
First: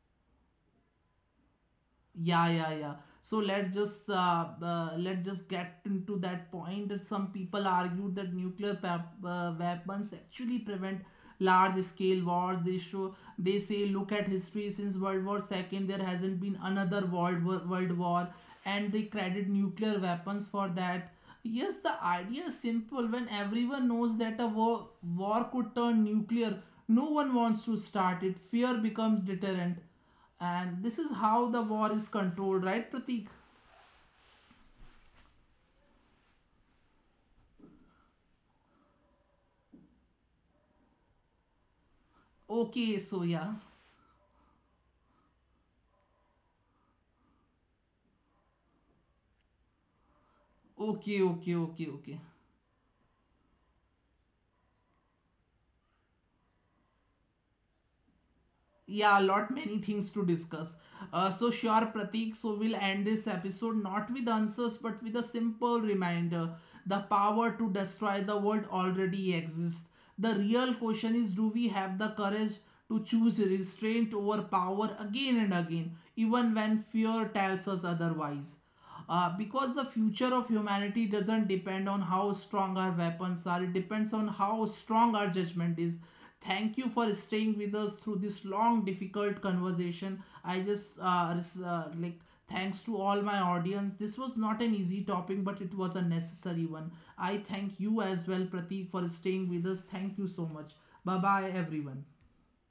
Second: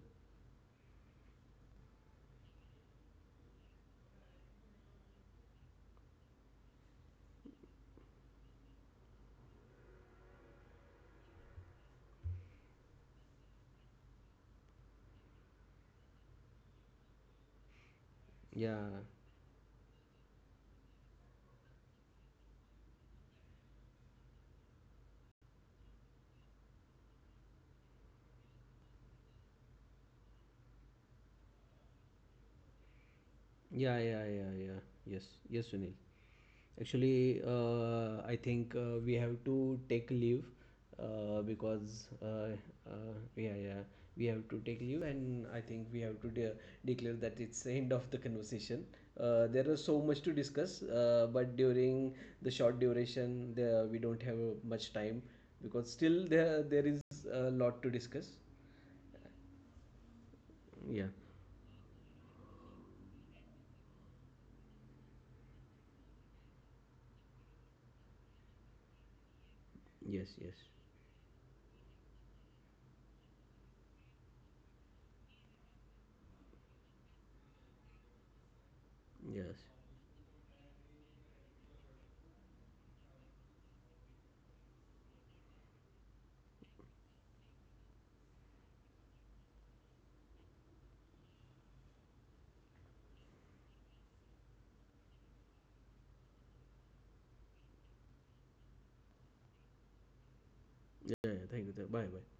A: Yeah, yeah, yeah. So let's just get into that point that some people argued that weapons actually prevent large-scale wars. They show they say look at history, since World War Second there hasn't been another world war, and they
B: Yeah.
A: credit nuclear weapons for that. Yes, the idea is simple. When everyone knows that a war could turn nuclear, no one wants to start it. Fear becomes deterrent, and this is how the war is controlled, right, Pratik?
B: Yeah, yeah, yeah, yeah. Yes, yes, Sunil. Actually, I think we have to take leave because
A: Okay, so yeah.
B: yeah, yeah, we have to take leave, and I think we have to declare that it's the end of the conversation. There is so much to
A: Okay,
B: discuss,
A: okay, okay,
B: but
A: okay.
B: during the short duration, we don't have much time because still there is a lot to discuss.
A: Yeah, a lot many things to discuss. So
B: Yeah.
A: sure, Pratik. So we'll end this episode not with answers, but with a simple reminder: the power to destroy the world already exists. The real
B: Yes. Yes.
A: question is: do we have the courage to choose restraint over power again and again, even when fear tells us otherwise? Because the
B: Yes.
A: future of humanity doesn't depend on how strong our weapons are, it depends on how strong our judgment is. Thank you for staying with us through this long, difficult conversation. I just like thanks to all my audience. This was not an easy topic, but it was a necessary one. I thank you as well, Pratik, for staying with us. Thank you so much. Bye
B: Yeah,
A: bye,
B: yeah, thank you.
A: everyone.
B: Bye. Bye.